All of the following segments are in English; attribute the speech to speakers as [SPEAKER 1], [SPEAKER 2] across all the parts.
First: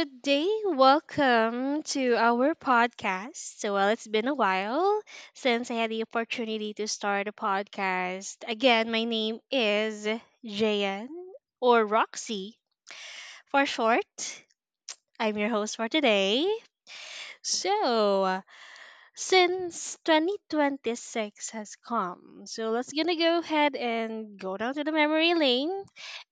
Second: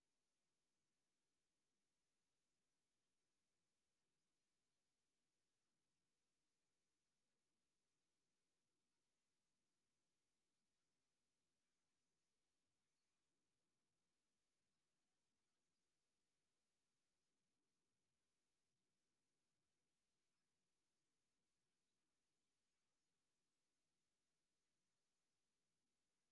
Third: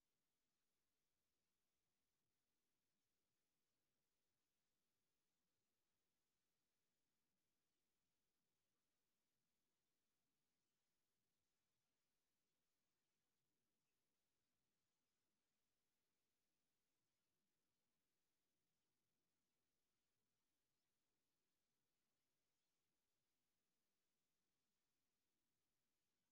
[SPEAKER 1] good day. Welcome to our podcast. So, well, it's been a while since I had the opportunity to start a podcast. Again, my name is Jayan or Roxy for short. I'm your host for today. So, since 2026 has come. So let's gonna go ahead and go down to the memory lane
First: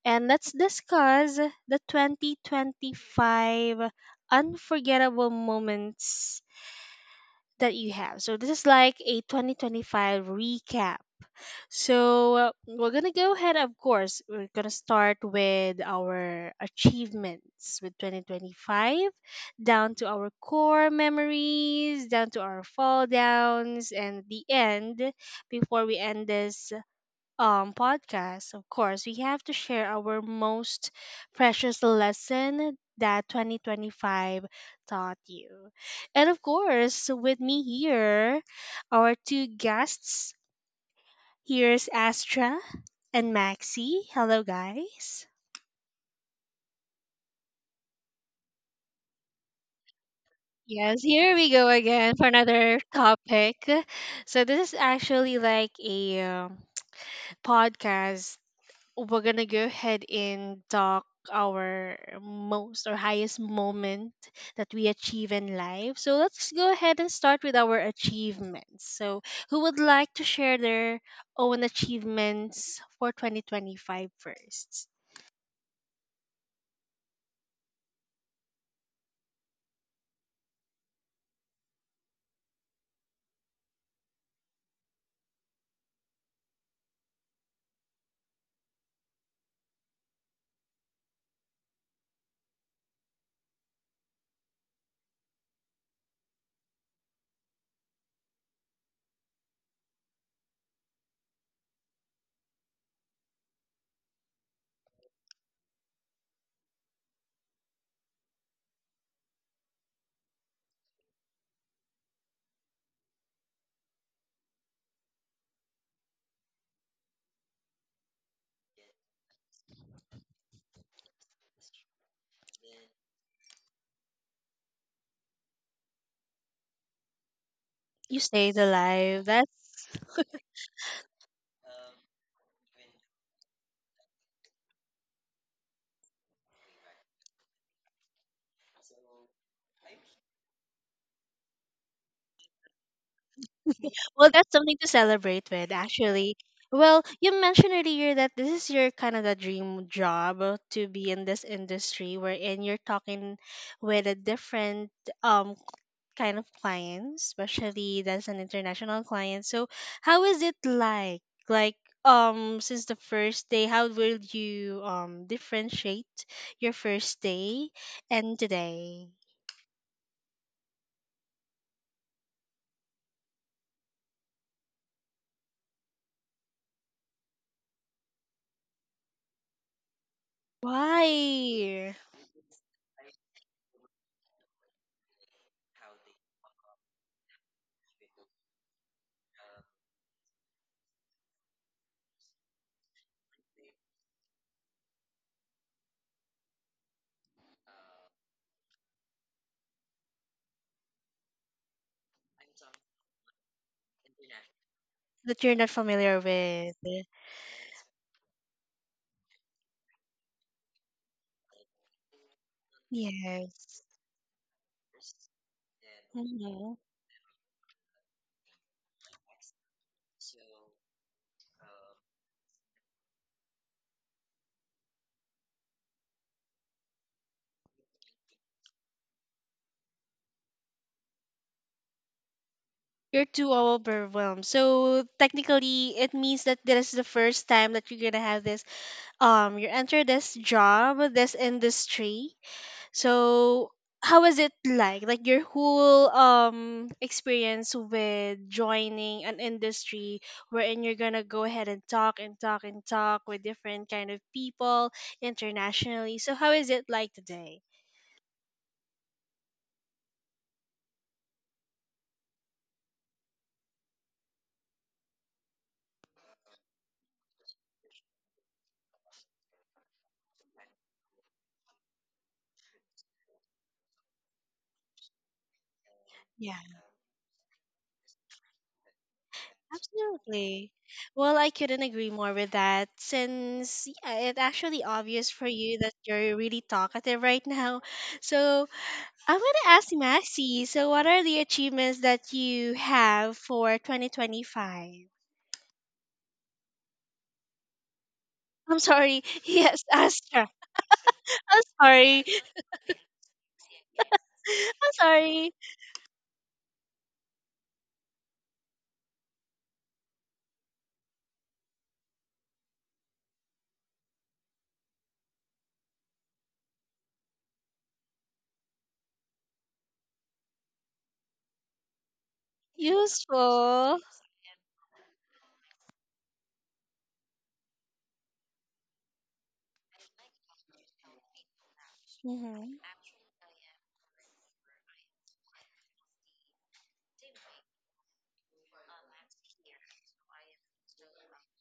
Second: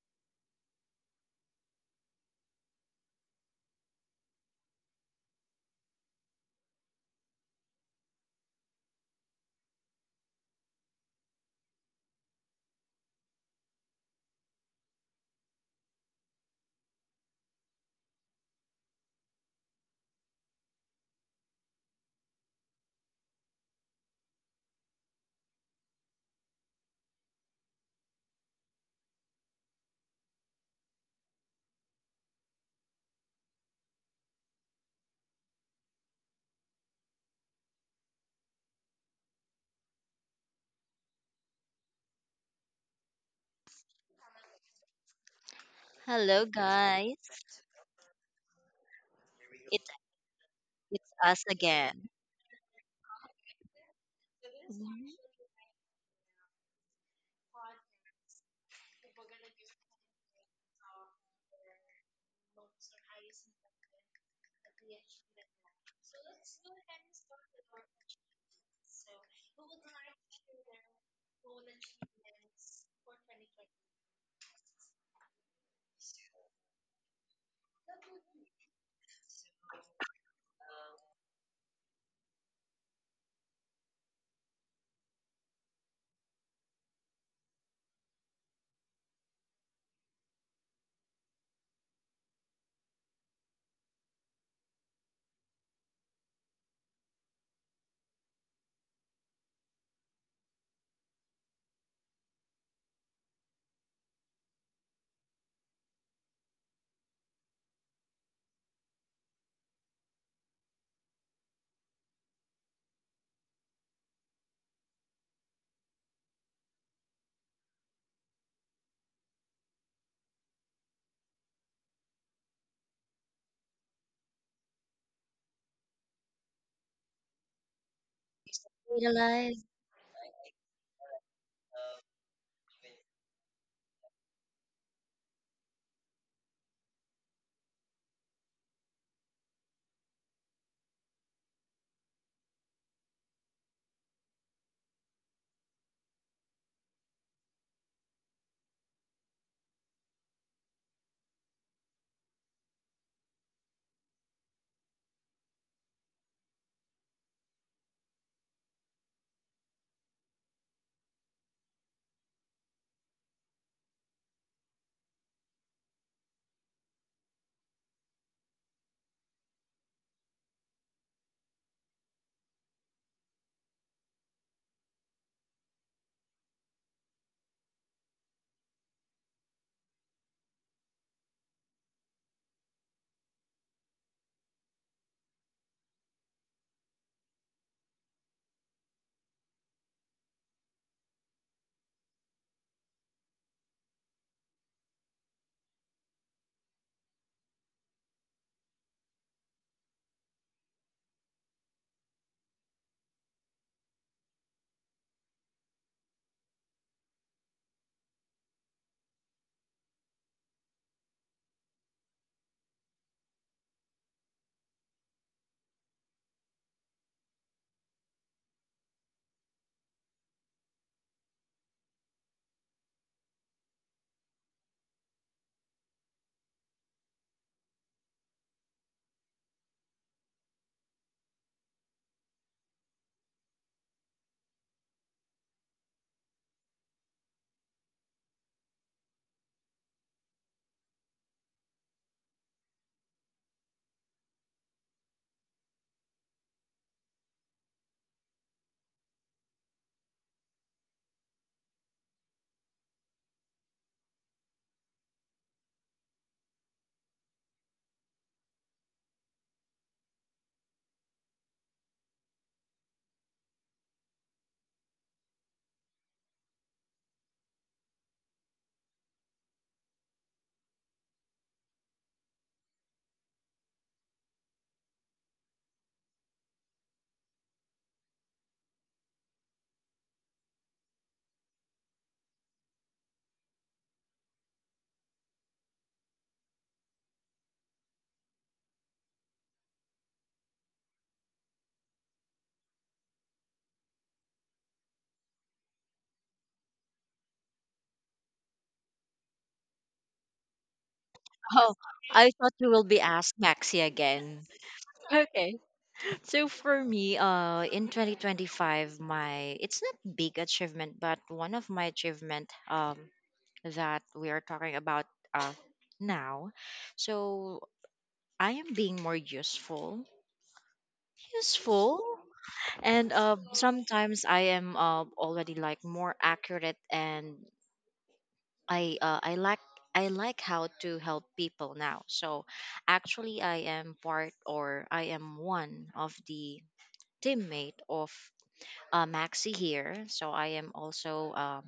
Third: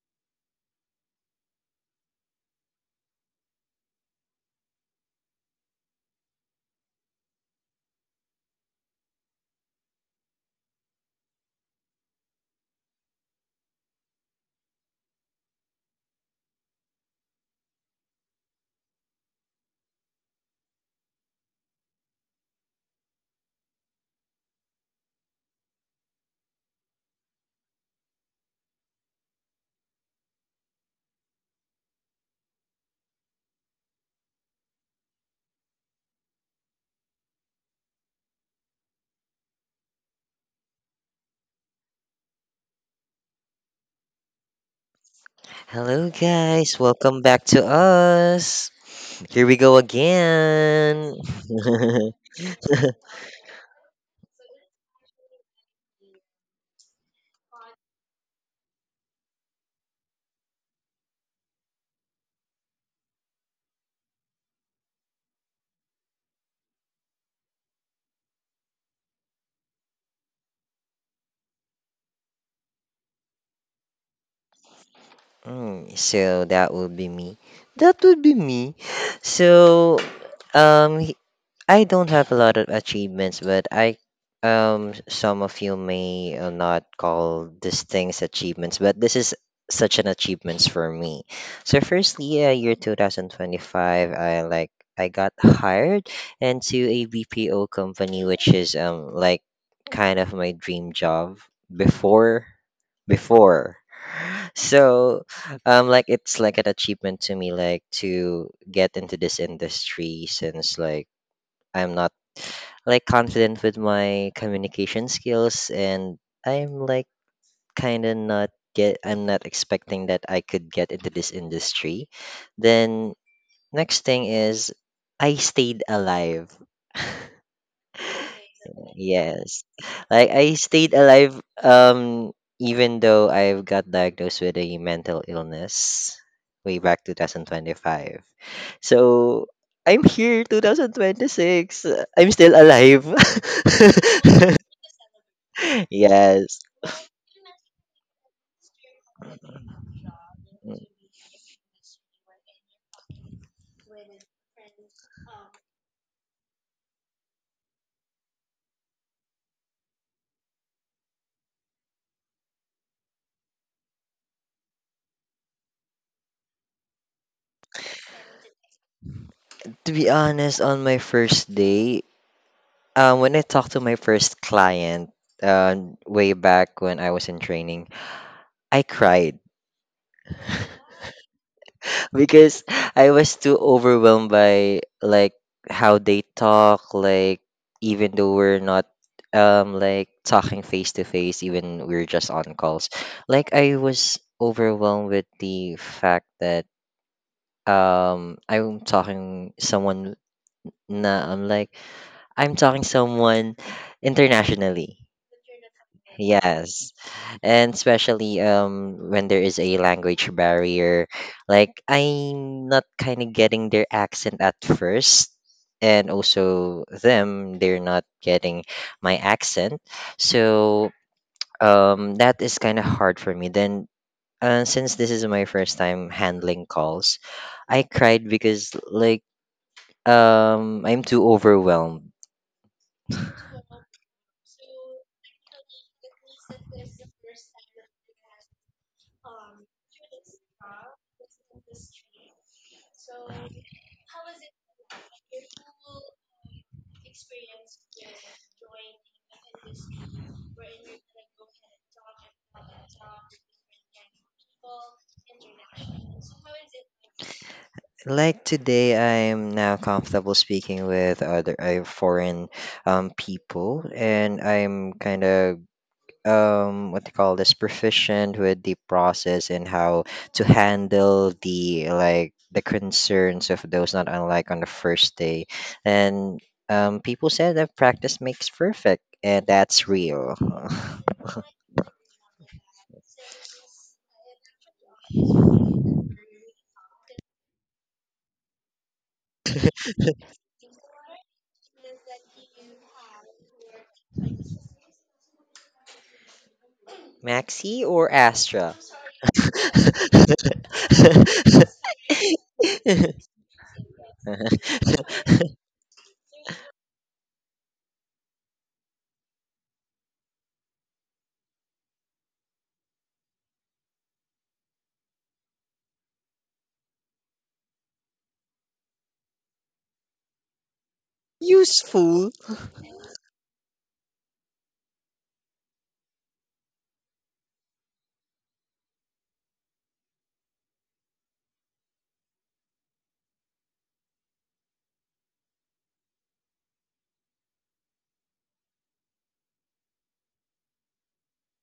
[SPEAKER 1] and let's discuss the 2025 unforgettable moments that you have. So this is like a 2025 recap so we're gonna go ahead. Of course, we're gonna start with our achievements with 2025, down to our core memories, down to our fall downs, and at the end, before we end this podcast, of course, we have to share our most precious lesson that 2025 taught you. And of course, with me here, our two guests. Here's Astra and Maxi. Hello, guys.
[SPEAKER 2] Hello,
[SPEAKER 3] Hello,
[SPEAKER 2] guys.
[SPEAKER 3] guys.
[SPEAKER 2] Welcome back to us. Here we go
[SPEAKER 3] It's
[SPEAKER 1] Yes,
[SPEAKER 2] again.
[SPEAKER 1] here
[SPEAKER 3] us
[SPEAKER 1] we go
[SPEAKER 3] again.
[SPEAKER 1] again for another topic. So this is
[SPEAKER 3] Mhm.
[SPEAKER 1] actually like a podcast. We're gonna go ahead and talk our most or highest moment that we achieve in life. So let's go ahead and start with our achievements. So who would like to share their own achievements for 2025 first?
[SPEAKER 2] So that would be me. That would be me. So, um, I don't have a lot of achievements, but I some of you may not call these things achievements, but this is such an achievements for me. So firstly, year 2025, I got hired into a BPO company, which is like kind of my dream job before before. So like it's like an achievement to me like to get into this industry since like I'm not like confident with my communication skills and I'm like kind of not get I'm not expecting that I could get into this industry. Then next thing is I stayed alive.
[SPEAKER 1] You stayed alive.
[SPEAKER 3] Realize?
[SPEAKER 2] Yes.
[SPEAKER 1] That's.
[SPEAKER 2] Like I stayed alive even though I got diagnosed with a mental illness way back 2025. So I'm here 2026. I'm still alive.
[SPEAKER 1] Well, that's something to celebrate with, actually.
[SPEAKER 2] Yes.
[SPEAKER 1] Well, you mentioned earlier that this is your kind of the dream job to be in this industry wherein you're talking with a different um kind of clients, especially that's an international client. So how is it like? Like since the first day, how will you differentiate your first day and today?
[SPEAKER 2] To be honest, on my first day, when I talked to my first client, uh, way back when I was in training, I cried.
[SPEAKER 1] Why?
[SPEAKER 2] Because I was too overwhelmed by like how they talk, like even though we're not like talking face to face, even we're just on calls. Like I was overwhelmed with the fact that um I'm talking someone na I'm like I'm talking someone internationally.
[SPEAKER 1] That you're not familiar with.
[SPEAKER 2] Yes. And especially when there is a language barrier, like I'm not kind of getting
[SPEAKER 1] Yes.
[SPEAKER 2] their accent at first. And
[SPEAKER 1] Mhm.
[SPEAKER 2] also them, they're not getting my accent. So that is kind of hard for me. Then since this is my first time handling calls, I cried because like I'm too overwhelmed.
[SPEAKER 1] You're too overwhelmed. So technically, it means that this is the first time that you're gonna have this. You enter this job, this industry. So how was it like? Like your whole experience with joining an industry wherein you're gonna go ahead and talk and talk and talk with different kind of people internationally. So how is it like today?
[SPEAKER 2] Like today, I'm now comfortable speaking with other foreign people, and I'm kind of what they call this proficient with the process and how to handle the concerns of those not unlike on the first day and
[SPEAKER 1] Yeah.
[SPEAKER 2] people said that practice makes perfect and that's real.
[SPEAKER 1] Absolutely. Well, I couldn't agree more with that since yeah, it's actually obvious for you that you're really talkative right now. So I'm going to ask Massey, so what are the achievements that you have for 2025?
[SPEAKER 2] Maxi or Astra?
[SPEAKER 1] I'm sorry. Yes, Astra. I'm
[SPEAKER 3] Oh,
[SPEAKER 1] sorry.
[SPEAKER 3] I thought you will be asked Maxi again.
[SPEAKER 1] I'm sorry.
[SPEAKER 3] Okay. So for me, in 2025, my it's not big achievement, but one of my achievement that we are talking about uh now. So I am being more useful, useful,
[SPEAKER 2] Useful.
[SPEAKER 3] and
[SPEAKER 1] Useful.
[SPEAKER 3] sometimes I am already like more accurate, and I uh, I like I like how to help people now. So
[SPEAKER 1] Hmm.
[SPEAKER 3] actually, I am part, or I am one of the teammate of Maxi here. So I am also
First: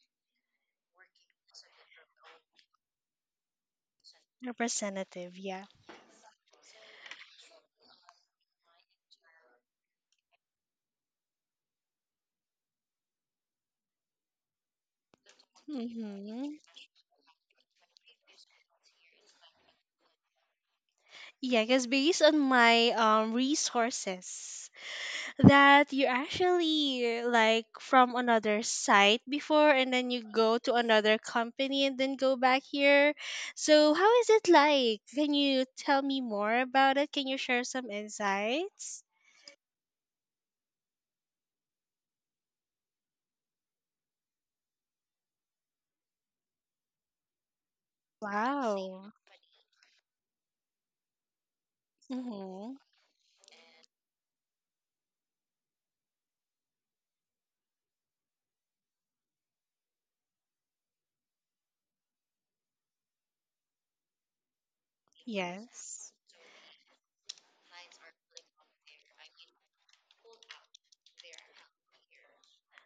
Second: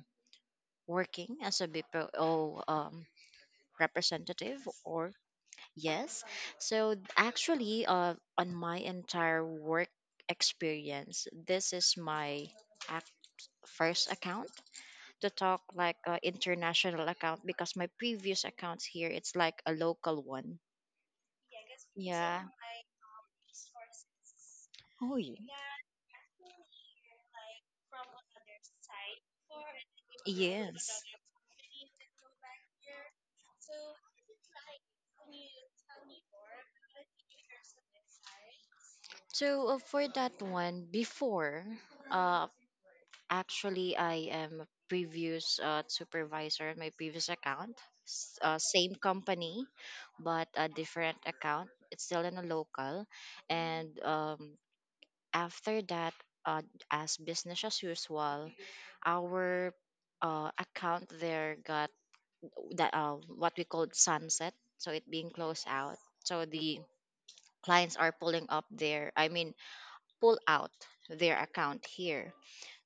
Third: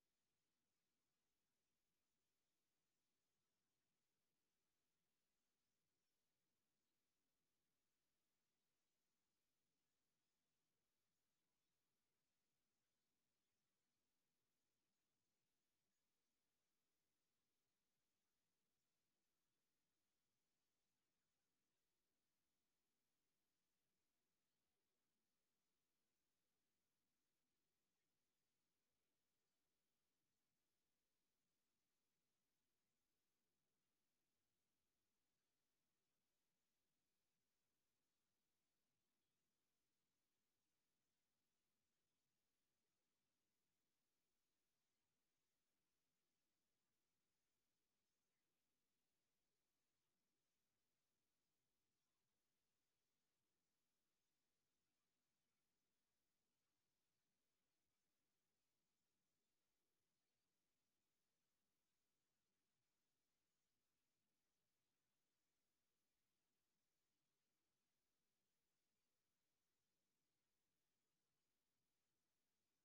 [SPEAKER 3] working as a BPO representative or
[SPEAKER 1] Representative, yeah.
[SPEAKER 3] yes. So actually on my entire work experience, this is my ac- first account to talk like an
[SPEAKER 1] Mm-hmm.
[SPEAKER 3] international account, because my previous accounts here it's like a local one.
[SPEAKER 1] Yeah, because based on
[SPEAKER 3] Yeah.
[SPEAKER 1] my resources,
[SPEAKER 3] Oh yeah.
[SPEAKER 1] that you actually like from another site before and then you go to
[SPEAKER 3] Yes.
[SPEAKER 1] another company and then go back here. So how is it like? Can you tell me more about it? Can you share some insights?
[SPEAKER 3] So for that one, before, uh, actually, I am a previous supervisor in my previous account, same
[SPEAKER 1] Wow.
[SPEAKER 3] company, but a different account. It's still in a
[SPEAKER 1] Mhm.
[SPEAKER 3] local, and after that, uh, as business as usual, our account there got that, what we called sunset, so it being closed out.
[SPEAKER 1] Yes.
[SPEAKER 3] So the clients are pulling up their, I mean, pull out their account here.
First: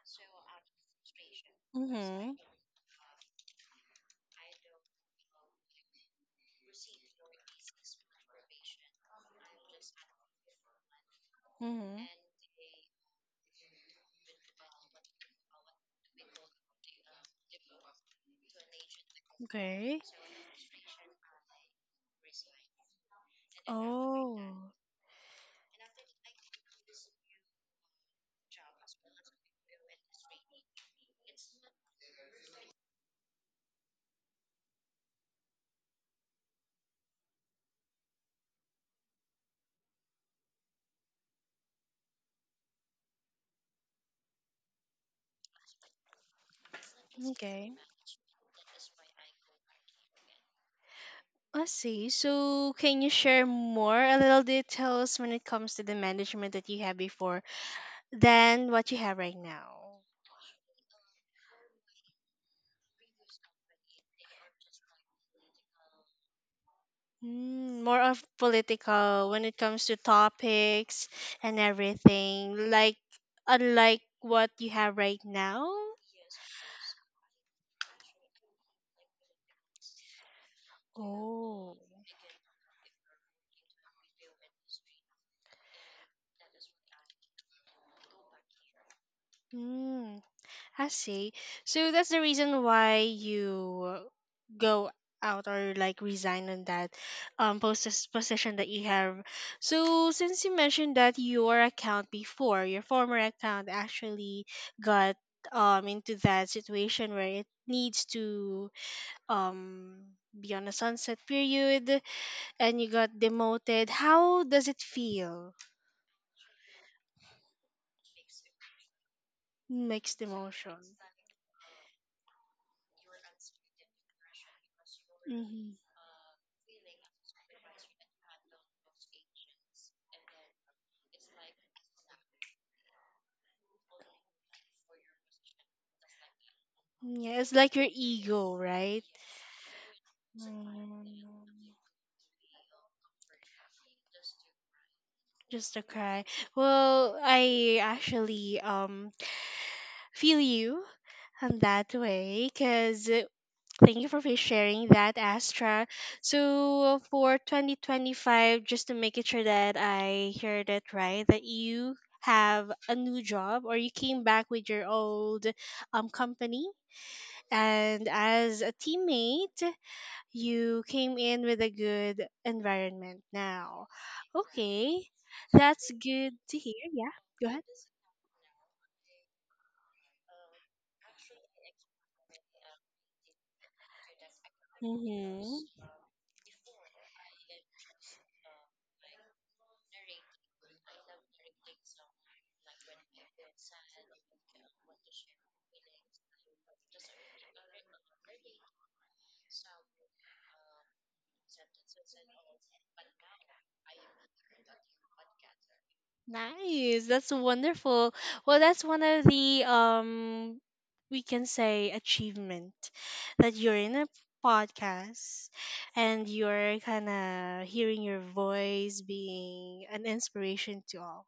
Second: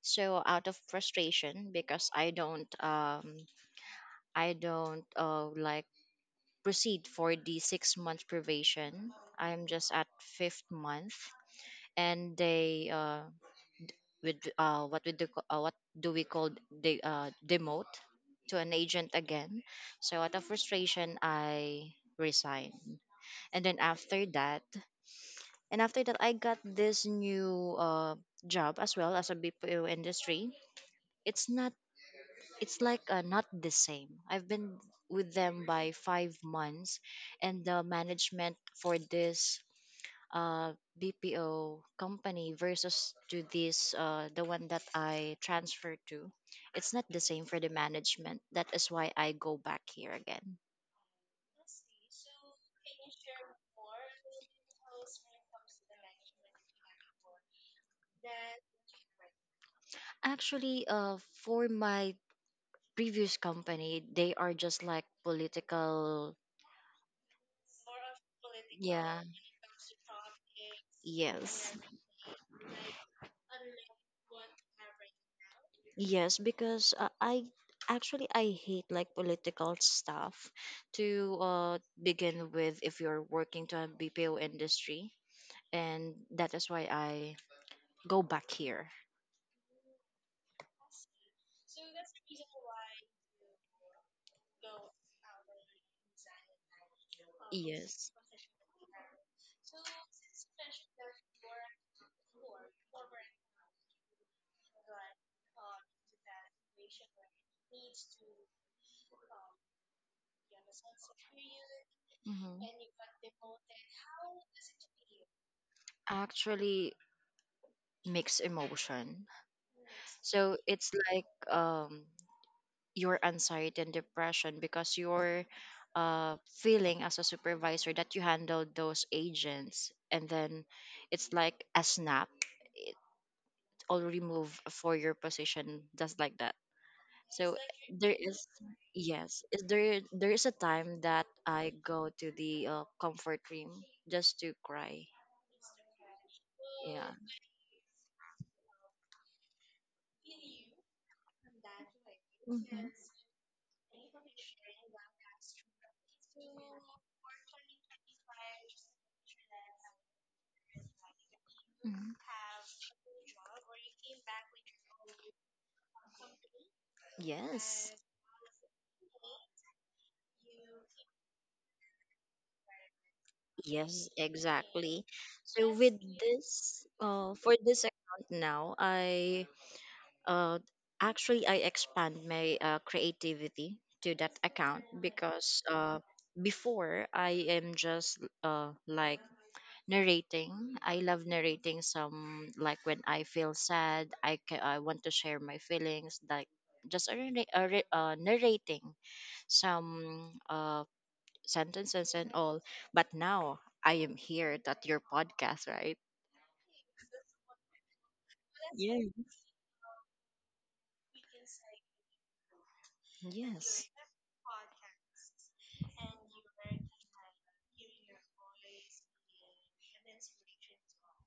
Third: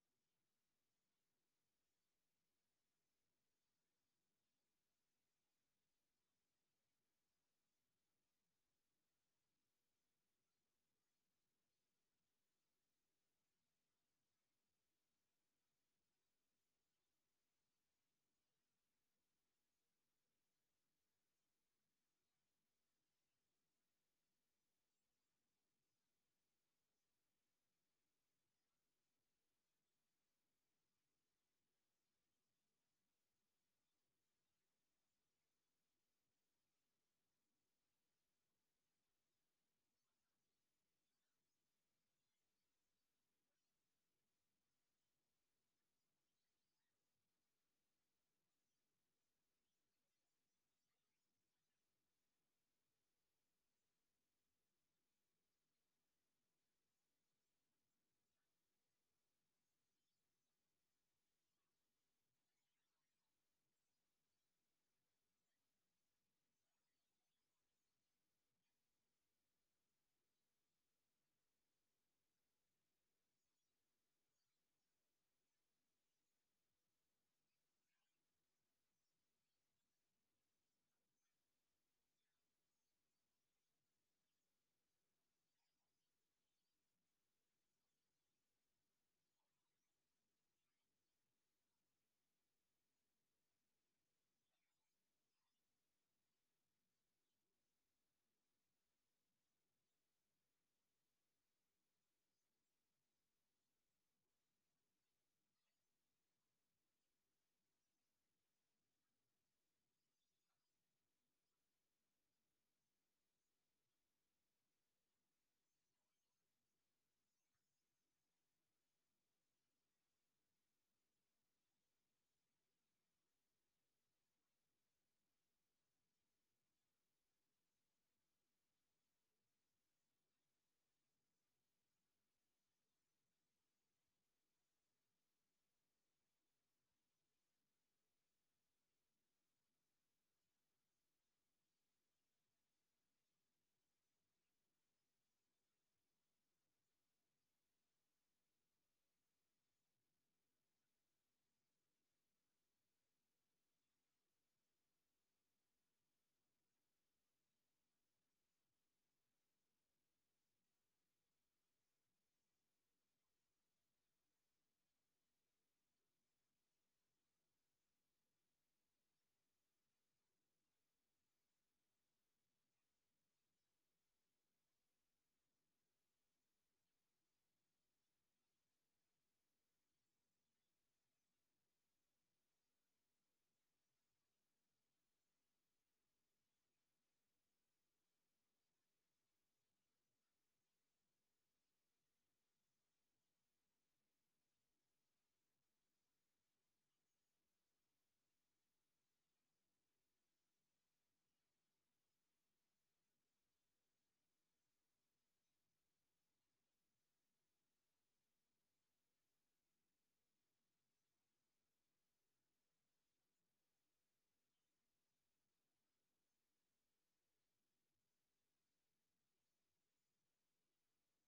[SPEAKER 3] So out of frustration, because I
[SPEAKER 1] Mhm.
[SPEAKER 3] don't, um, I don't like proceed for the 6-month probation. I'm just at fifth month,
[SPEAKER 1] Mhm.
[SPEAKER 3] and they, with, what we do, what do we call the, demote to an agent again.
[SPEAKER 1] Okay.
[SPEAKER 3] So out of frustration, I resigned, and then after
[SPEAKER 1] Oh.
[SPEAKER 3] that, and after that, I got this new job as well, as a BPO industry. It's not, it's like not the same. I've been with them by 5 months, and the management for this uh, BPO company versus to this, the one that I transferred to, it's not the same for the
[SPEAKER 1] Okay.
[SPEAKER 3] management. That is why I go back here again.
[SPEAKER 1] I see. So, can you share more, a little details when it comes to the management that you had before than what you have right now?
[SPEAKER 3] Actually, for my previous company, they are just like political.
[SPEAKER 1] Mm, more of
[SPEAKER 3] Yeah.
[SPEAKER 1] political when it comes to topics and
[SPEAKER 3] Yes.
[SPEAKER 1] everything, like unlike what you have right now.
[SPEAKER 3] Yes, because I actually I hate like political stuff, to
[SPEAKER 1] Oh.
[SPEAKER 3] begin with, if you're working to a BPO industry, and that is why I go back here.
[SPEAKER 1] Mm. I see. So that's the reason why you go out or like resign on that post
[SPEAKER 3] Yes.
[SPEAKER 1] position that you have. So since you mentioned that your account before, your former account actually got into that situation where it needs to be on a sunset period
[SPEAKER 3] hmm
[SPEAKER 1] and you got demoted. How does it feel?
[SPEAKER 3] Actually, mixed emotion.
[SPEAKER 1] Mixed
[SPEAKER 3] So it's
[SPEAKER 1] emotion.
[SPEAKER 3] like, um, your anxiety and depression, because you're
[SPEAKER 1] Mhm.
[SPEAKER 3] feeling as a supervisor that you handled those agents, and then it's like a snap or remove for your position, just like that.
[SPEAKER 1] Yeah, it's
[SPEAKER 3] So
[SPEAKER 1] like your
[SPEAKER 3] there is,
[SPEAKER 1] ego, right?
[SPEAKER 3] yes, is there there is a time that
[SPEAKER 1] Mm.
[SPEAKER 3] I go to the comfort room just to cry,
[SPEAKER 1] Just to cry.
[SPEAKER 3] yeah.
[SPEAKER 1] Well, I actually feel you on that way,
[SPEAKER 3] Mhm.
[SPEAKER 1] cause. Thank you for sharing that, Astra. So for 2025, just to make it sure that I heard it right, that you
[SPEAKER 3] Mhm.
[SPEAKER 1] have a new job or you came back with your old company
[SPEAKER 3] Yes.
[SPEAKER 1] and as a teammate you came in with a good environment now.
[SPEAKER 3] Yes,
[SPEAKER 1] Okay,
[SPEAKER 3] exactly. So
[SPEAKER 1] that's
[SPEAKER 3] with
[SPEAKER 1] good to hear.
[SPEAKER 3] this,
[SPEAKER 1] Yeah, go
[SPEAKER 3] for
[SPEAKER 1] ahead.
[SPEAKER 3] this account now, I, uh, actually I expand my creativity to that account,
[SPEAKER 1] Mm-hmm.
[SPEAKER 3] because before I am just like narrating. I love narrating some, like when I feel sad, I I want to share my feelings, like just a, rela- a, re- narrating some sentences and all. But now I am here at your podcast, right?
[SPEAKER 1] Nice. That's wonderful. Well, that's one of the we can say achievement that you're
[SPEAKER 3] Yes.
[SPEAKER 1] in a podcast and you're kind of hearing your voice being an inspiration to all.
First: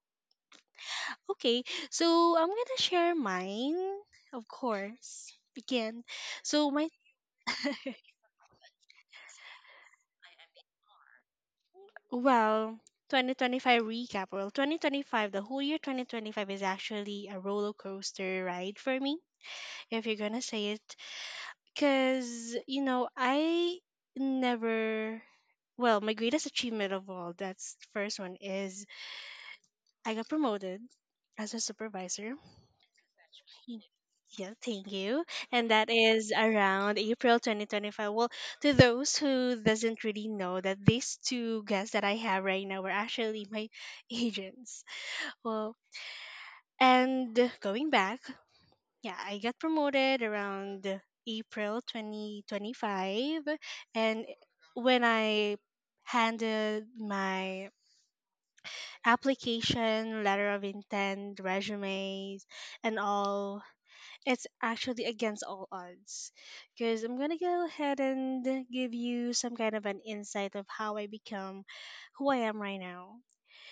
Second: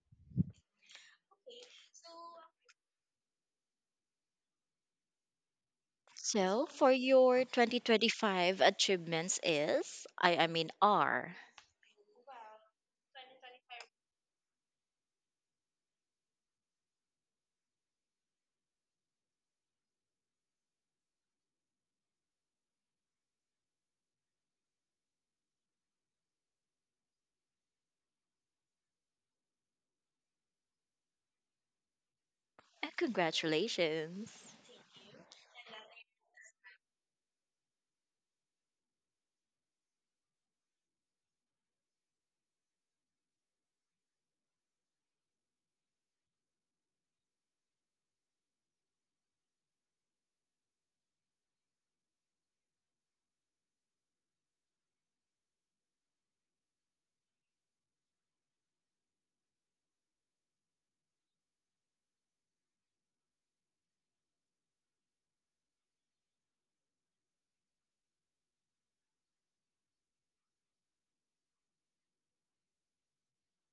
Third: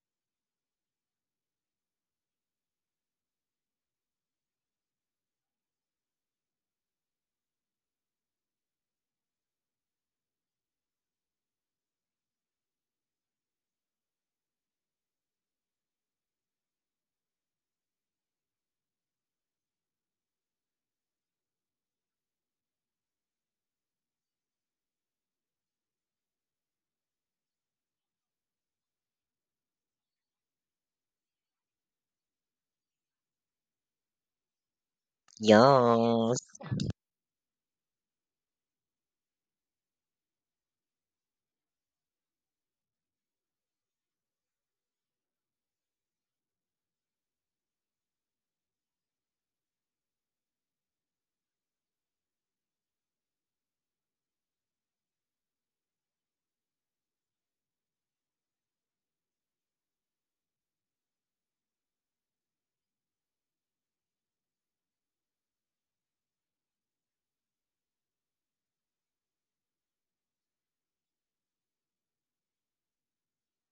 [SPEAKER 1] Okay, so I'm going to share mine, of course. Again,
[SPEAKER 3] So
[SPEAKER 1] so my
[SPEAKER 3] for your 2025 achievements is, I mean, are.
[SPEAKER 1] well, 2025 recap. Well, 2025, the whole year 2025 is actually a roller coaster ride for me if you're gonna say it. Because, I never. Well, my greatest achievement of all, that's the first one, is I got promoted as a supervisor. Y-
[SPEAKER 3] Congratulations.
[SPEAKER 1] Yeah, thank you. And that is
[SPEAKER 2] Yes.
[SPEAKER 1] around April 2025. Well, to those who doesn't really know that these two guests that I have right now were actually my agents. Well, and going back, yeah, I got promoted around April 2025. And when I handed my application, letter of intent, resumes, and all, it's actually against all odds. Because I'm going to go ahead and give you some kind of an insight of how I become who I am right now.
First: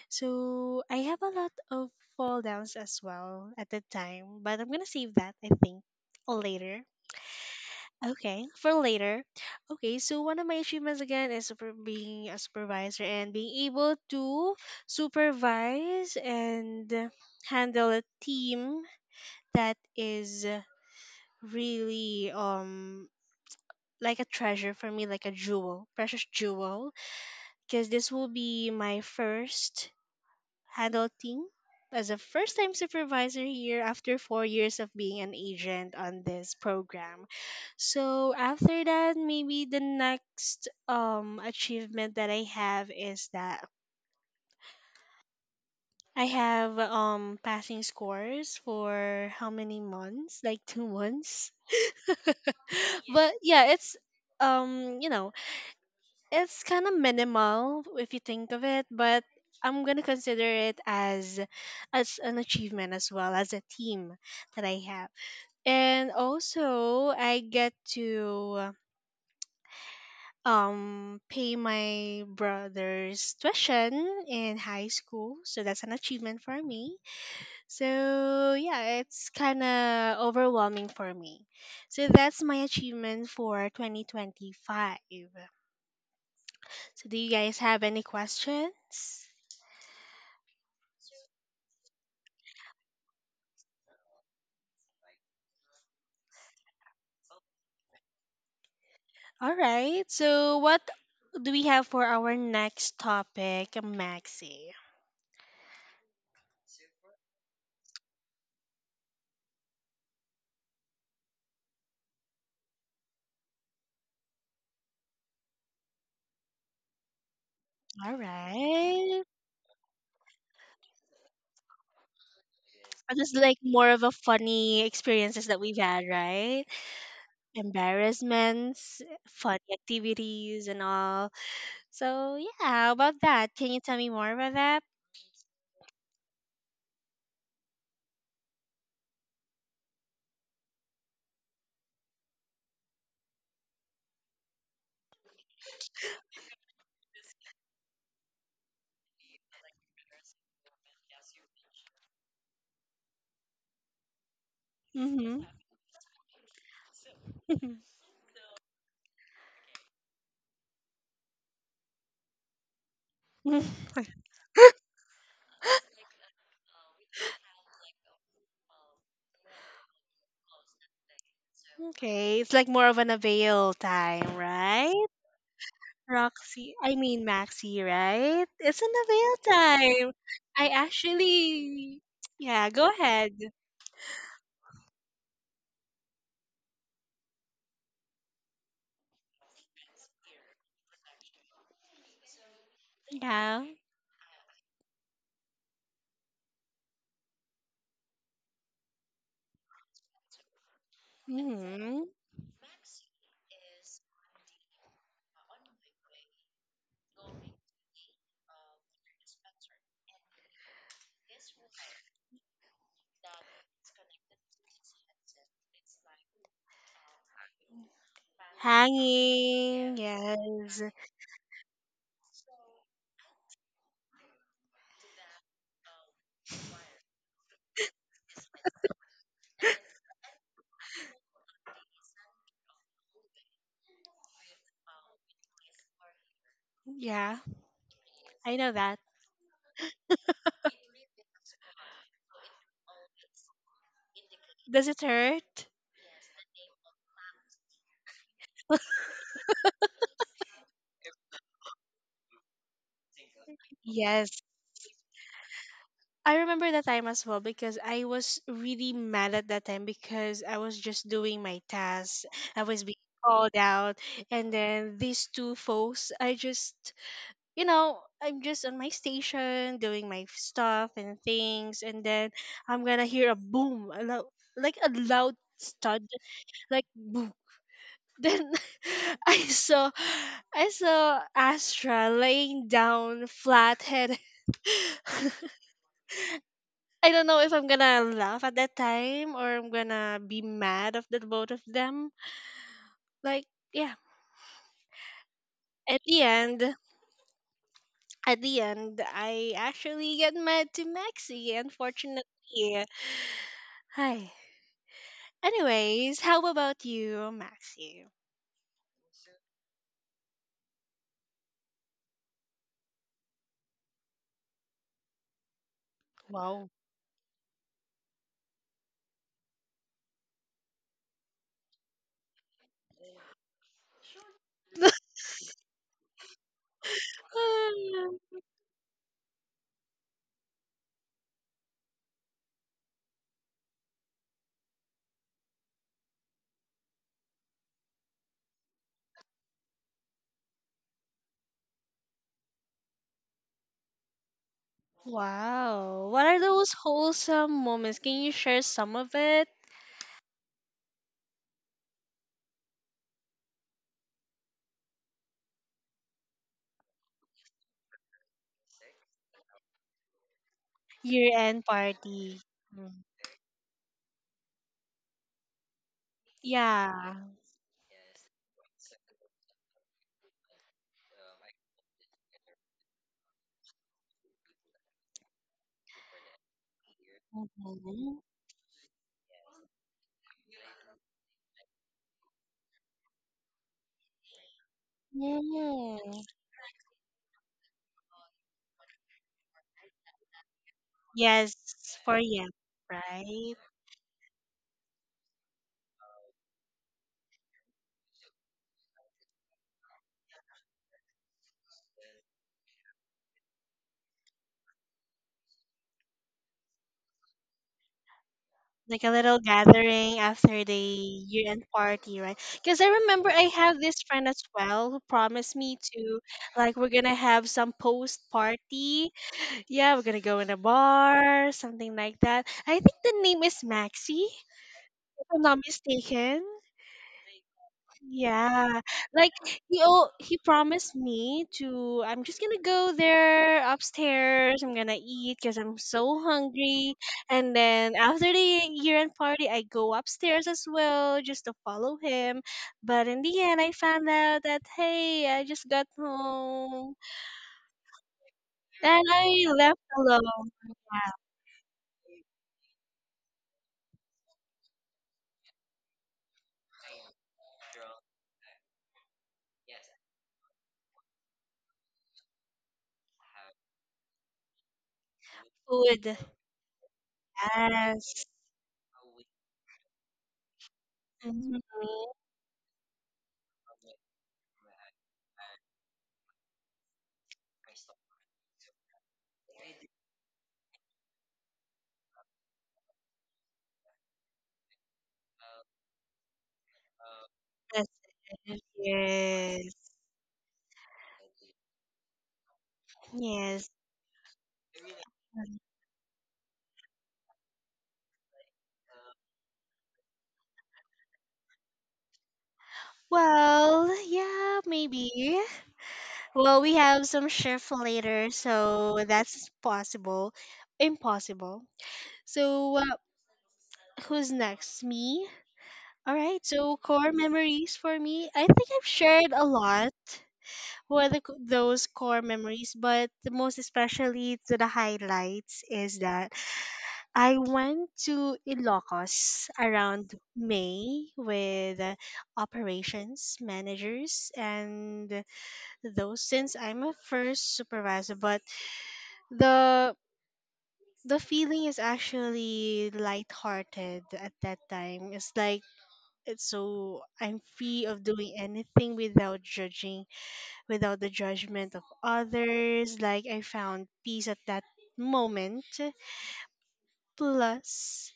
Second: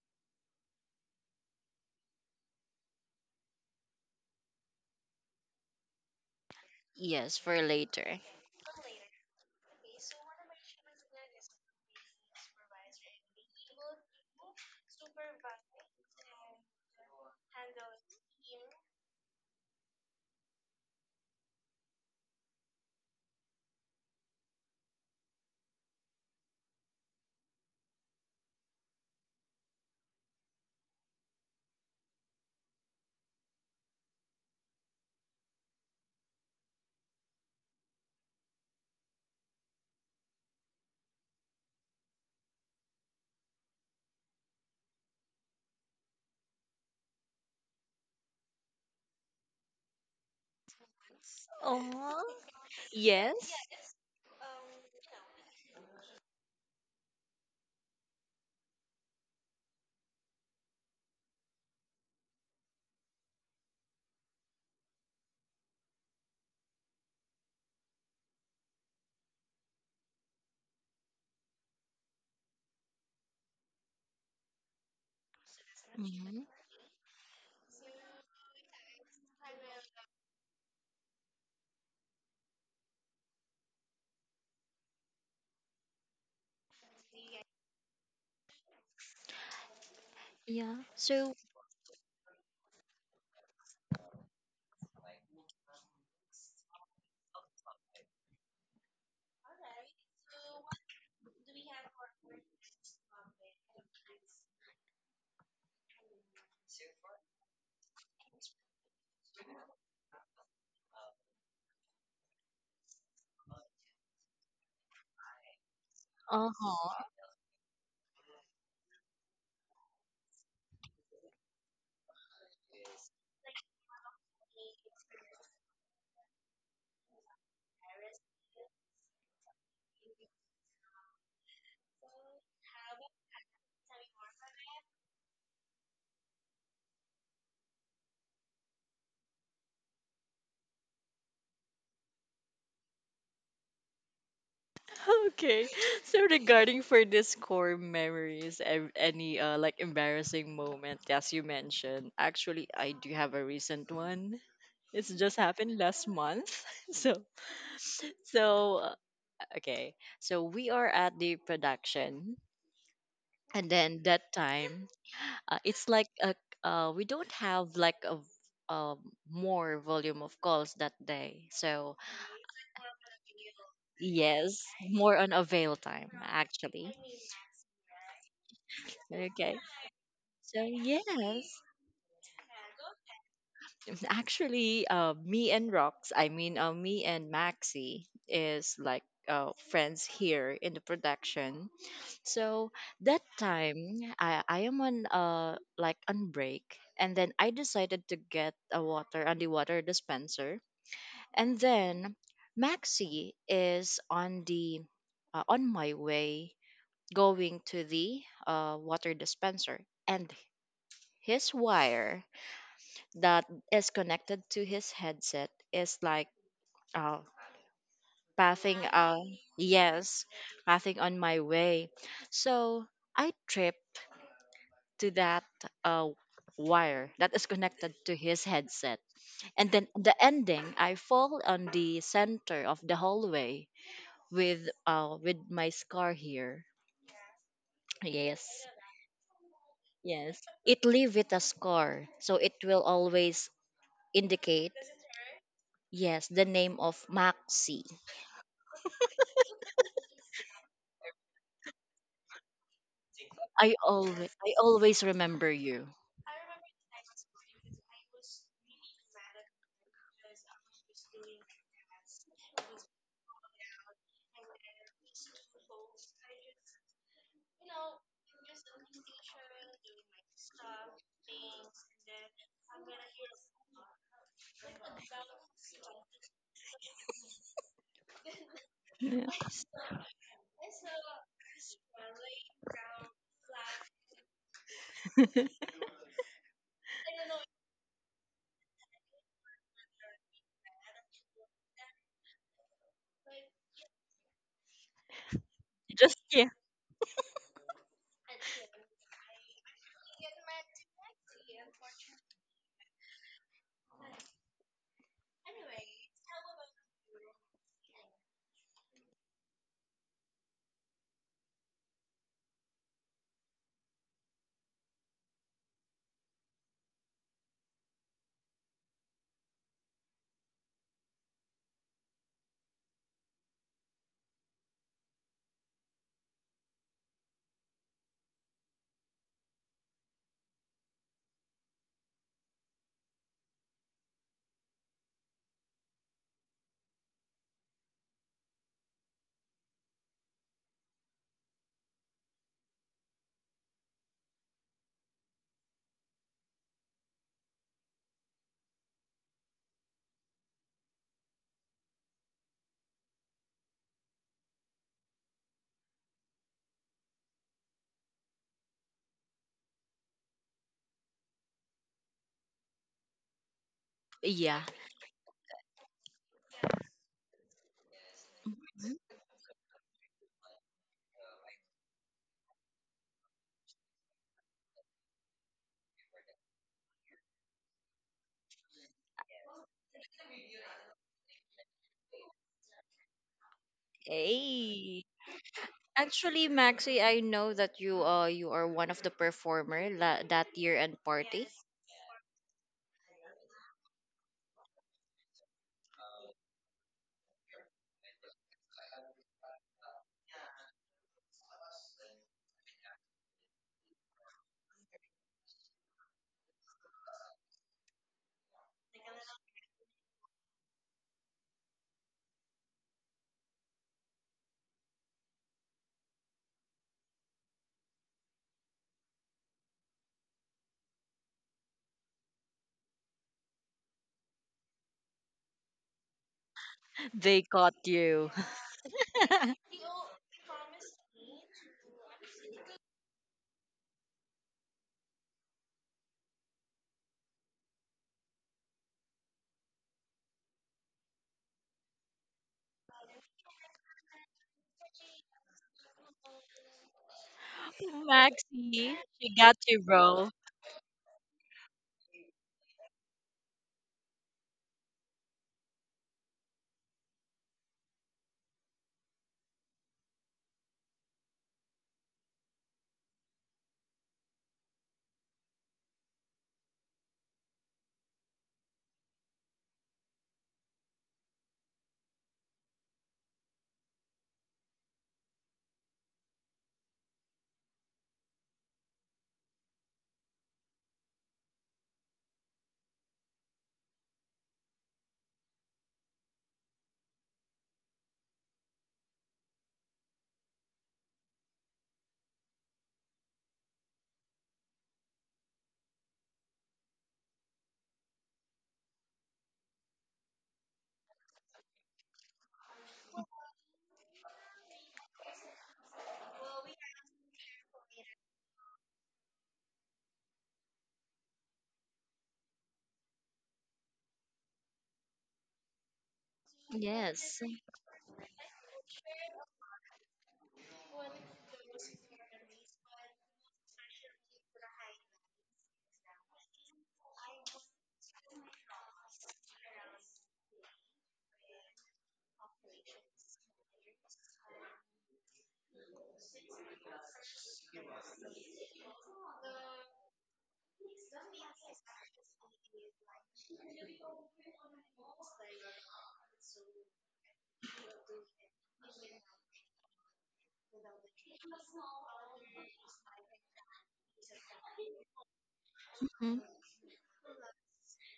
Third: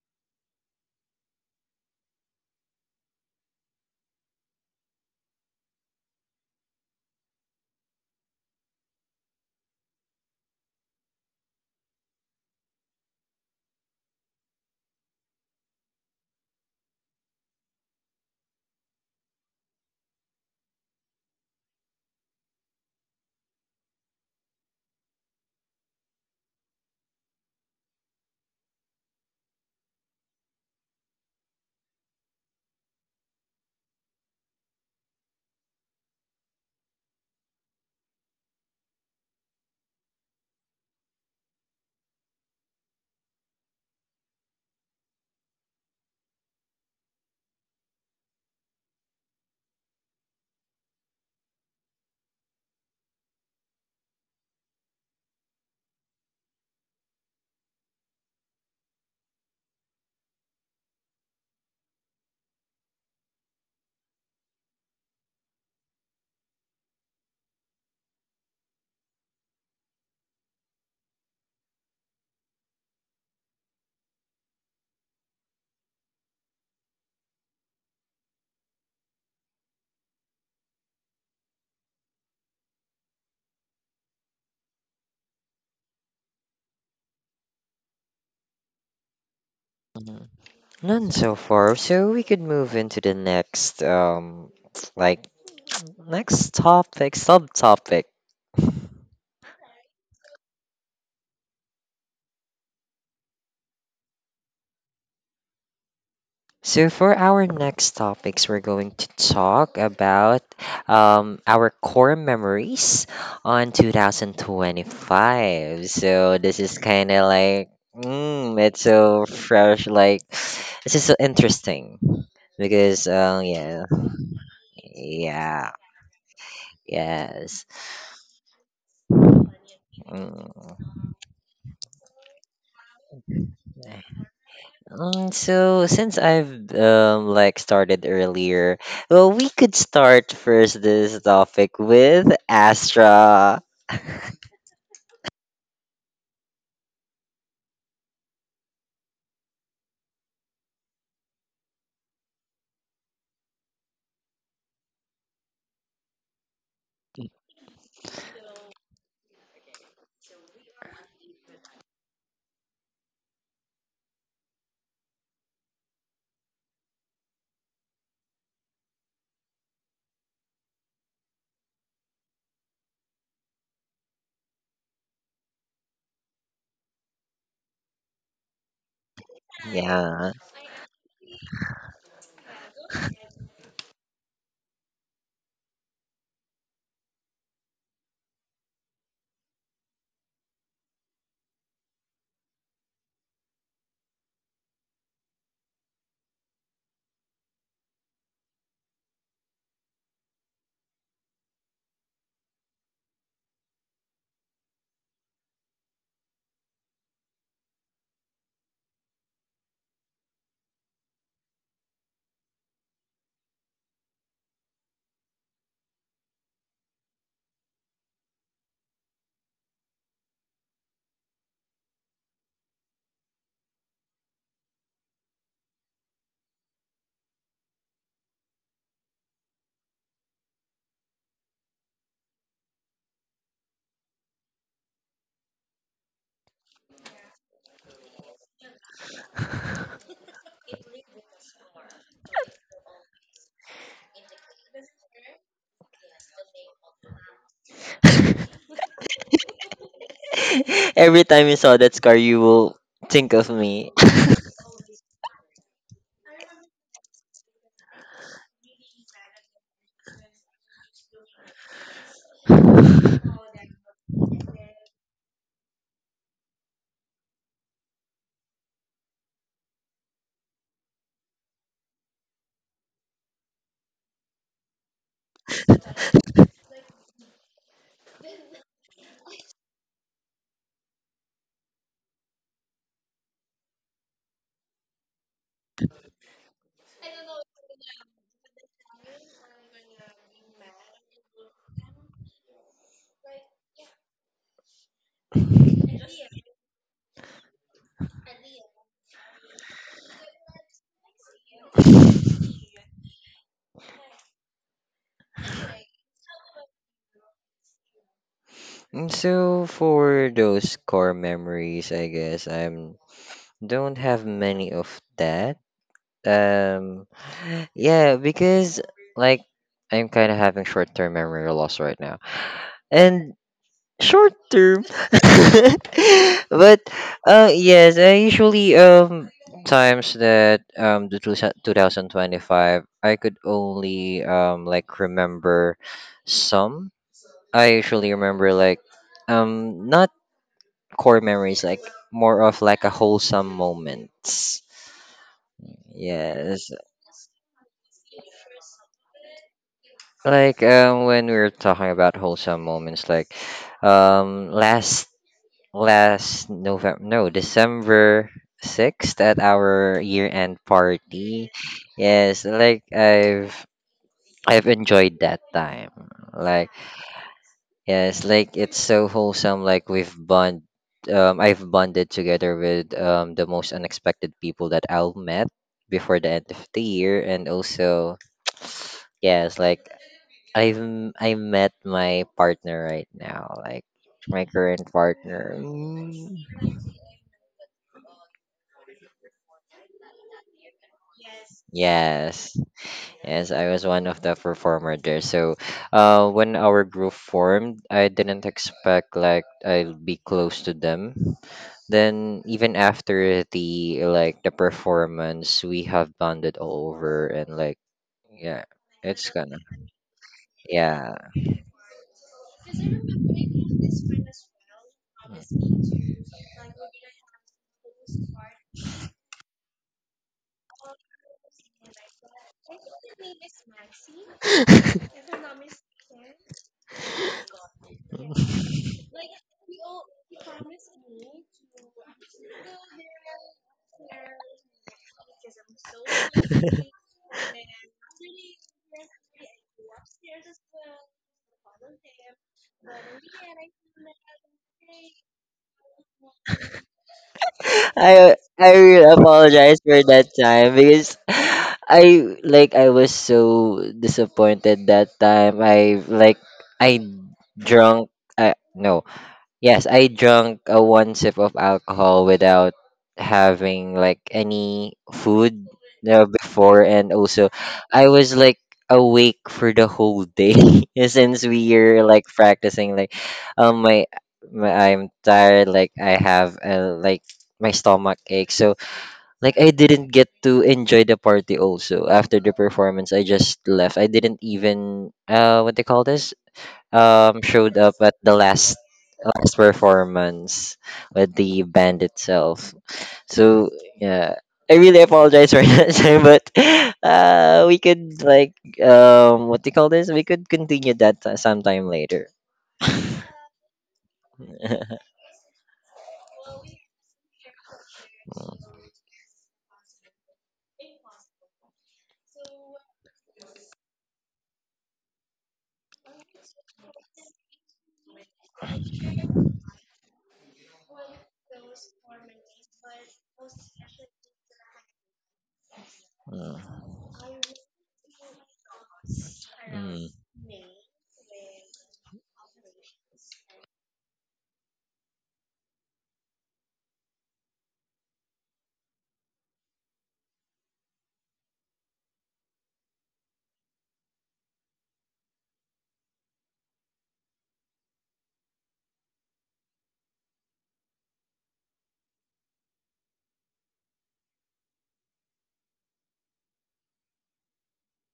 [SPEAKER 1] So I have a lot of fall downs as well at the time, but I'm going to save that, I think later.
[SPEAKER 3] Yes, for later.
[SPEAKER 1] Okay, for later. Okay, so one of my achievements again is super being a supervisor and being able to supervise and handle a team that is really like a treasure for me, like a jewel, precious jewel. Because this will be my first adulting as a first time supervisor here after 4 years of being an agent on this program. So after that, maybe the next achievement that I have is that I have passing scores for how many months? Like 2 months.
[SPEAKER 3] Oh,
[SPEAKER 1] But
[SPEAKER 3] yes.
[SPEAKER 1] yeah, um, you know, It's kind of minimal if you think of it, but I'm gonna consider it as an achievement as well as a team that I have. And also I get to pay my brother's tuition in high school, so that's an achievement
[SPEAKER 3] Mhm.
[SPEAKER 1] for me. So yeah, it's kind of overwhelming for me. So that's my achievement for 2025. So do you guys have any questions?
[SPEAKER 2] Mhm.
[SPEAKER 3] Yeah.
[SPEAKER 2] None
[SPEAKER 3] So,
[SPEAKER 2] so far. So we could move into the next like next topic, subtopic.
[SPEAKER 1] All right. So, what do we have for our next topic, Maxi?
[SPEAKER 2] So for our next topics, we're going to talk about our core memories on 2025. So
[SPEAKER 3] uh
[SPEAKER 2] this is
[SPEAKER 3] huh.
[SPEAKER 2] kind of like,
[SPEAKER 1] All
[SPEAKER 2] it's
[SPEAKER 1] right.
[SPEAKER 2] so fresh. Like this is so interesting because,
[SPEAKER 1] Just like
[SPEAKER 2] yeah.
[SPEAKER 1] more of a funny experiences that we've
[SPEAKER 2] Yeah,
[SPEAKER 1] had, right?
[SPEAKER 2] yes.
[SPEAKER 1] Embarrassments, funny activities, and
[SPEAKER 2] Mm.
[SPEAKER 1] all. So, yeah, how about that? Can you tell me more about that?
[SPEAKER 2] So since I've like started earlier, well, we could start first this topic with Astra.
[SPEAKER 3] Okay. So regarding for this core memories, any like embarrassing moment, as you mentioned, actually I do have a recent one. It's just
[SPEAKER 1] Mm-hmm.
[SPEAKER 3] happened last month. So so uh, okay. So we are at the production, and then that time, it's like a we don't have like a um more volume of calls that day. So
[SPEAKER 1] Okay. It's like more of an avail time,
[SPEAKER 3] yes,
[SPEAKER 1] right?
[SPEAKER 3] more on avail time,
[SPEAKER 1] Roxy,
[SPEAKER 3] actually.
[SPEAKER 1] I mean Maxi, right? It's an
[SPEAKER 3] Okay.
[SPEAKER 1] avail time.
[SPEAKER 2] Yeah.
[SPEAKER 3] So
[SPEAKER 1] I
[SPEAKER 3] yes,
[SPEAKER 1] actually, yeah, go ahead.
[SPEAKER 3] actually, me and Rox, I mean, me and Maxi is like friends here in the production. So that
[SPEAKER 1] Yeah.
[SPEAKER 3] time, I am on, like on break, and then I decided to get a water on the water dispenser, and
[SPEAKER 1] Hmm.
[SPEAKER 3] then Maxi is on my way, going to the water dispenser, and his wire that is connected to his headset is like, uh, pathing,
[SPEAKER 1] Hanging,
[SPEAKER 3] yes,
[SPEAKER 1] yes.
[SPEAKER 3] pathing on my way, so I tripped to that uh wire that is connected to his headset, and then the ending, I fall on the center of the hallway with, my scar here.
[SPEAKER 1] Yeah,
[SPEAKER 3] Yes,
[SPEAKER 1] I know that.
[SPEAKER 3] yes, it leave with a scar, so it will always indicate,
[SPEAKER 1] Does it hurt?
[SPEAKER 3] yes, the name of Maxi.
[SPEAKER 2] Every time you saw that scar, you will think of
[SPEAKER 3] I
[SPEAKER 2] me.
[SPEAKER 3] always
[SPEAKER 1] Yes.
[SPEAKER 3] I always remember you.
[SPEAKER 1] I remember that time as well because I was really mad at that time because I was just doing my tasks. I was being called out. And then these two folks, I'm just on my station doing my stuff and things, and then I'm gonna hear a boom, a loud, like a loud stud, like boom. Then
[SPEAKER 3] Yeah.
[SPEAKER 1] I saw, I saw Astra laying down flat head. I don't know if I'm gonna laugh at that time or I'm gonna be mad of the both of them. Like, yeah. At
[SPEAKER 3] Just
[SPEAKER 1] the
[SPEAKER 3] yeah.
[SPEAKER 1] end, at the end, I actually get mad to Maxi, unfortunately. Hi. Anyways, how about you, Maxi?
[SPEAKER 2] So for those core memories, I guess I'm don't have many of that. Um, Yeah, because like I'm kind of having short-term memory loss right now. And short-term. But yes, I usually times that the two 2025 I could only like remember some. I usually remember like not core memories, like more of like a wholesome moments.
[SPEAKER 1] Wow. What are those
[SPEAKER 2] Yes.
[SPEAKER 1] wholesome moments? Can you share some of it?
[SPEAKER 2] Like when we were talking about wholesome moments, like um, last last November, no, December 6th at our year-end
[SPEAKER 1] Year
[SPEAKER 2] party.
[SPEAKER 1] end party.
[SPEAKER 2] Yes, like
[SPEAKER 1] Mm.
[SPEAKER 2] I've
[SPEAKER 3] Yeah.
[SPEAKER 2] I've enjoyed that time. Like
[SPEAKER 1] Yeah.
[SPEAKER 2] yes, like it's so wholesome. I've bonded together with the most unexpected people that I've met before the end of the year, and also
[SPEAKER 1] Mhm.
[SPEAKER 2] yes, like I met my partner right now, like my current
[SPEAKER 3] Hey.
[SPEAKER 2] partner.
[SPEAKER 1] Mm.
[SPEAKER 2] Mm.
[SPEAKER 3] Actually, Maxi, I know that you are one of the performer that year and party.
[SPEAKER 1] Yes, for you,
[SPEAKER 2] Yes, yes,
[SPEAKER 1] right?
[SPEAKER 2] I was one of the performer there. So, when our group formed, I didn't expect like I'll be close to them. Then even after the performance, we have bonded all over, and like yeah,
[SPEAKER 1] Like a
[SPEAKER 2] it's
[SPEAKER 1] little
[SPEAKER 2] gonna
[SPEAKER 1] gathering after the
[SPEAKER 2] yeah.
[SPEAKER 1] year end party, right? Because I remember I have this friend as well who promised me to, like, we're gonna have some post party. Yeah, we're gonna go in a bar, something like that. I think the name is Maxi, if I'm not mistaken.
[SPEAKER 3] They caught you.
[SPEAKER 1] Yeah, like he promised me to I'm just gonna go there upstairs. I'm gonna eat because I'm so hungry. And then after the year-end party, I go upstairs as well just to follow him. But in the end, I found out that hey, I just got home
[SPEAKER 2] I
[SPEAKER 3] Maxi,
[SPEAKER 1] and
[SPEAKER 2] really
[SPEAKER 1] I
[SPEAKER 3] she got
[SPEAKER 2] apologize
[SPEAKER 1] left
[SPEAKER 3] you,
[SPEAKER 2] for that
[SPEAKER 3] bro.
[SPEAKER 1] alone.
[SPEAKER 2] time because I was so disappointed that time. I drunk. I no. Yes, I drank a one sip of alcohol without having like any food
[SPEAKER 1] Food,
[SPEAKER 2] before, and also I
[SPEAKER 1] yes.
[SPEAKER 2] was like awake for the whole day since we
[SPEAKER 1] Mhm.
[SPEAKER 2] are like practicing. Like, my, my I'm tired. Like I have like my stomach ache. So like I didn't get to enjoy the party. Also after the performance, I just left. I didn't even what they call this showed
[SPEAKER 1] That's
[SPEAKER 2] up at the
[SPEAKER 1] it.
[SPEAKER 2] last last
[SPEAKER 1] Yes,
[SPEAKER 2] performance with the band itself. So
[SPEAKER 1] yes.
[SPEAKER 2] yeah, I really apologize for that, time, but we could like what do you call this? We could continue that sometime later.
[SPEAKER 1] Well, yeah, maybe. Well, we have some shift later,
[SPEAKER 2] Mm.
[SPEAKER 1] so that's possible. Impossible. So, who's next? Me? All right, so core
[SPEAKER 3] Yes.
[SPEAKER 1] memories for me. I think I've shared a lot with the, those core memories, but the most especially to the highlights is that
[SPEAKER 2] Mm.
[SPEAKER 1] I went to Ilocos
[SPEAKER 2] Mm.
[SPEAKER 1] around May with operations managers and though since I'm a first supervisor, but the the feeling is actually lighthearted at that time. It's like it's so I'm free of doing anything without judging, without the judgment of others. Like I found peace at that moment.
[SPEAKER 3] Mhm.
[SPEAKER 1] Plus,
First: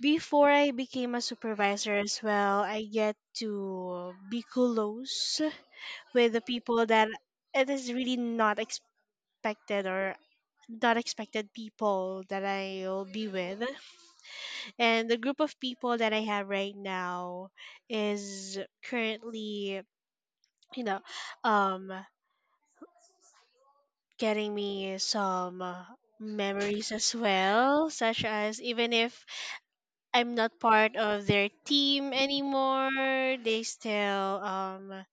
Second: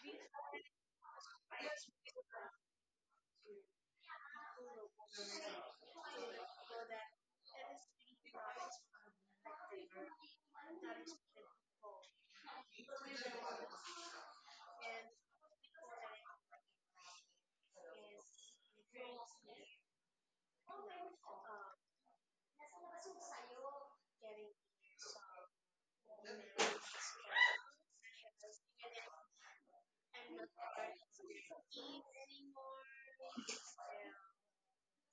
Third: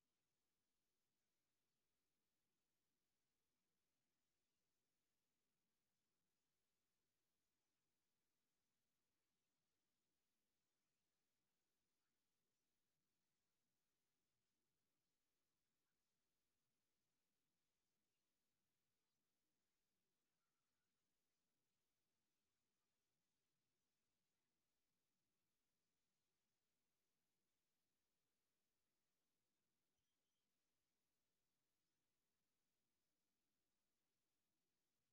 [SPEAKER 1] before I became a supervisor as well, I get to be close with the people that it is really not expected or not expected people that I'll be with. And the group of people that I have right now is currently, you know, um, getting me some memories as well, such as even if I'm not part of their team anymore,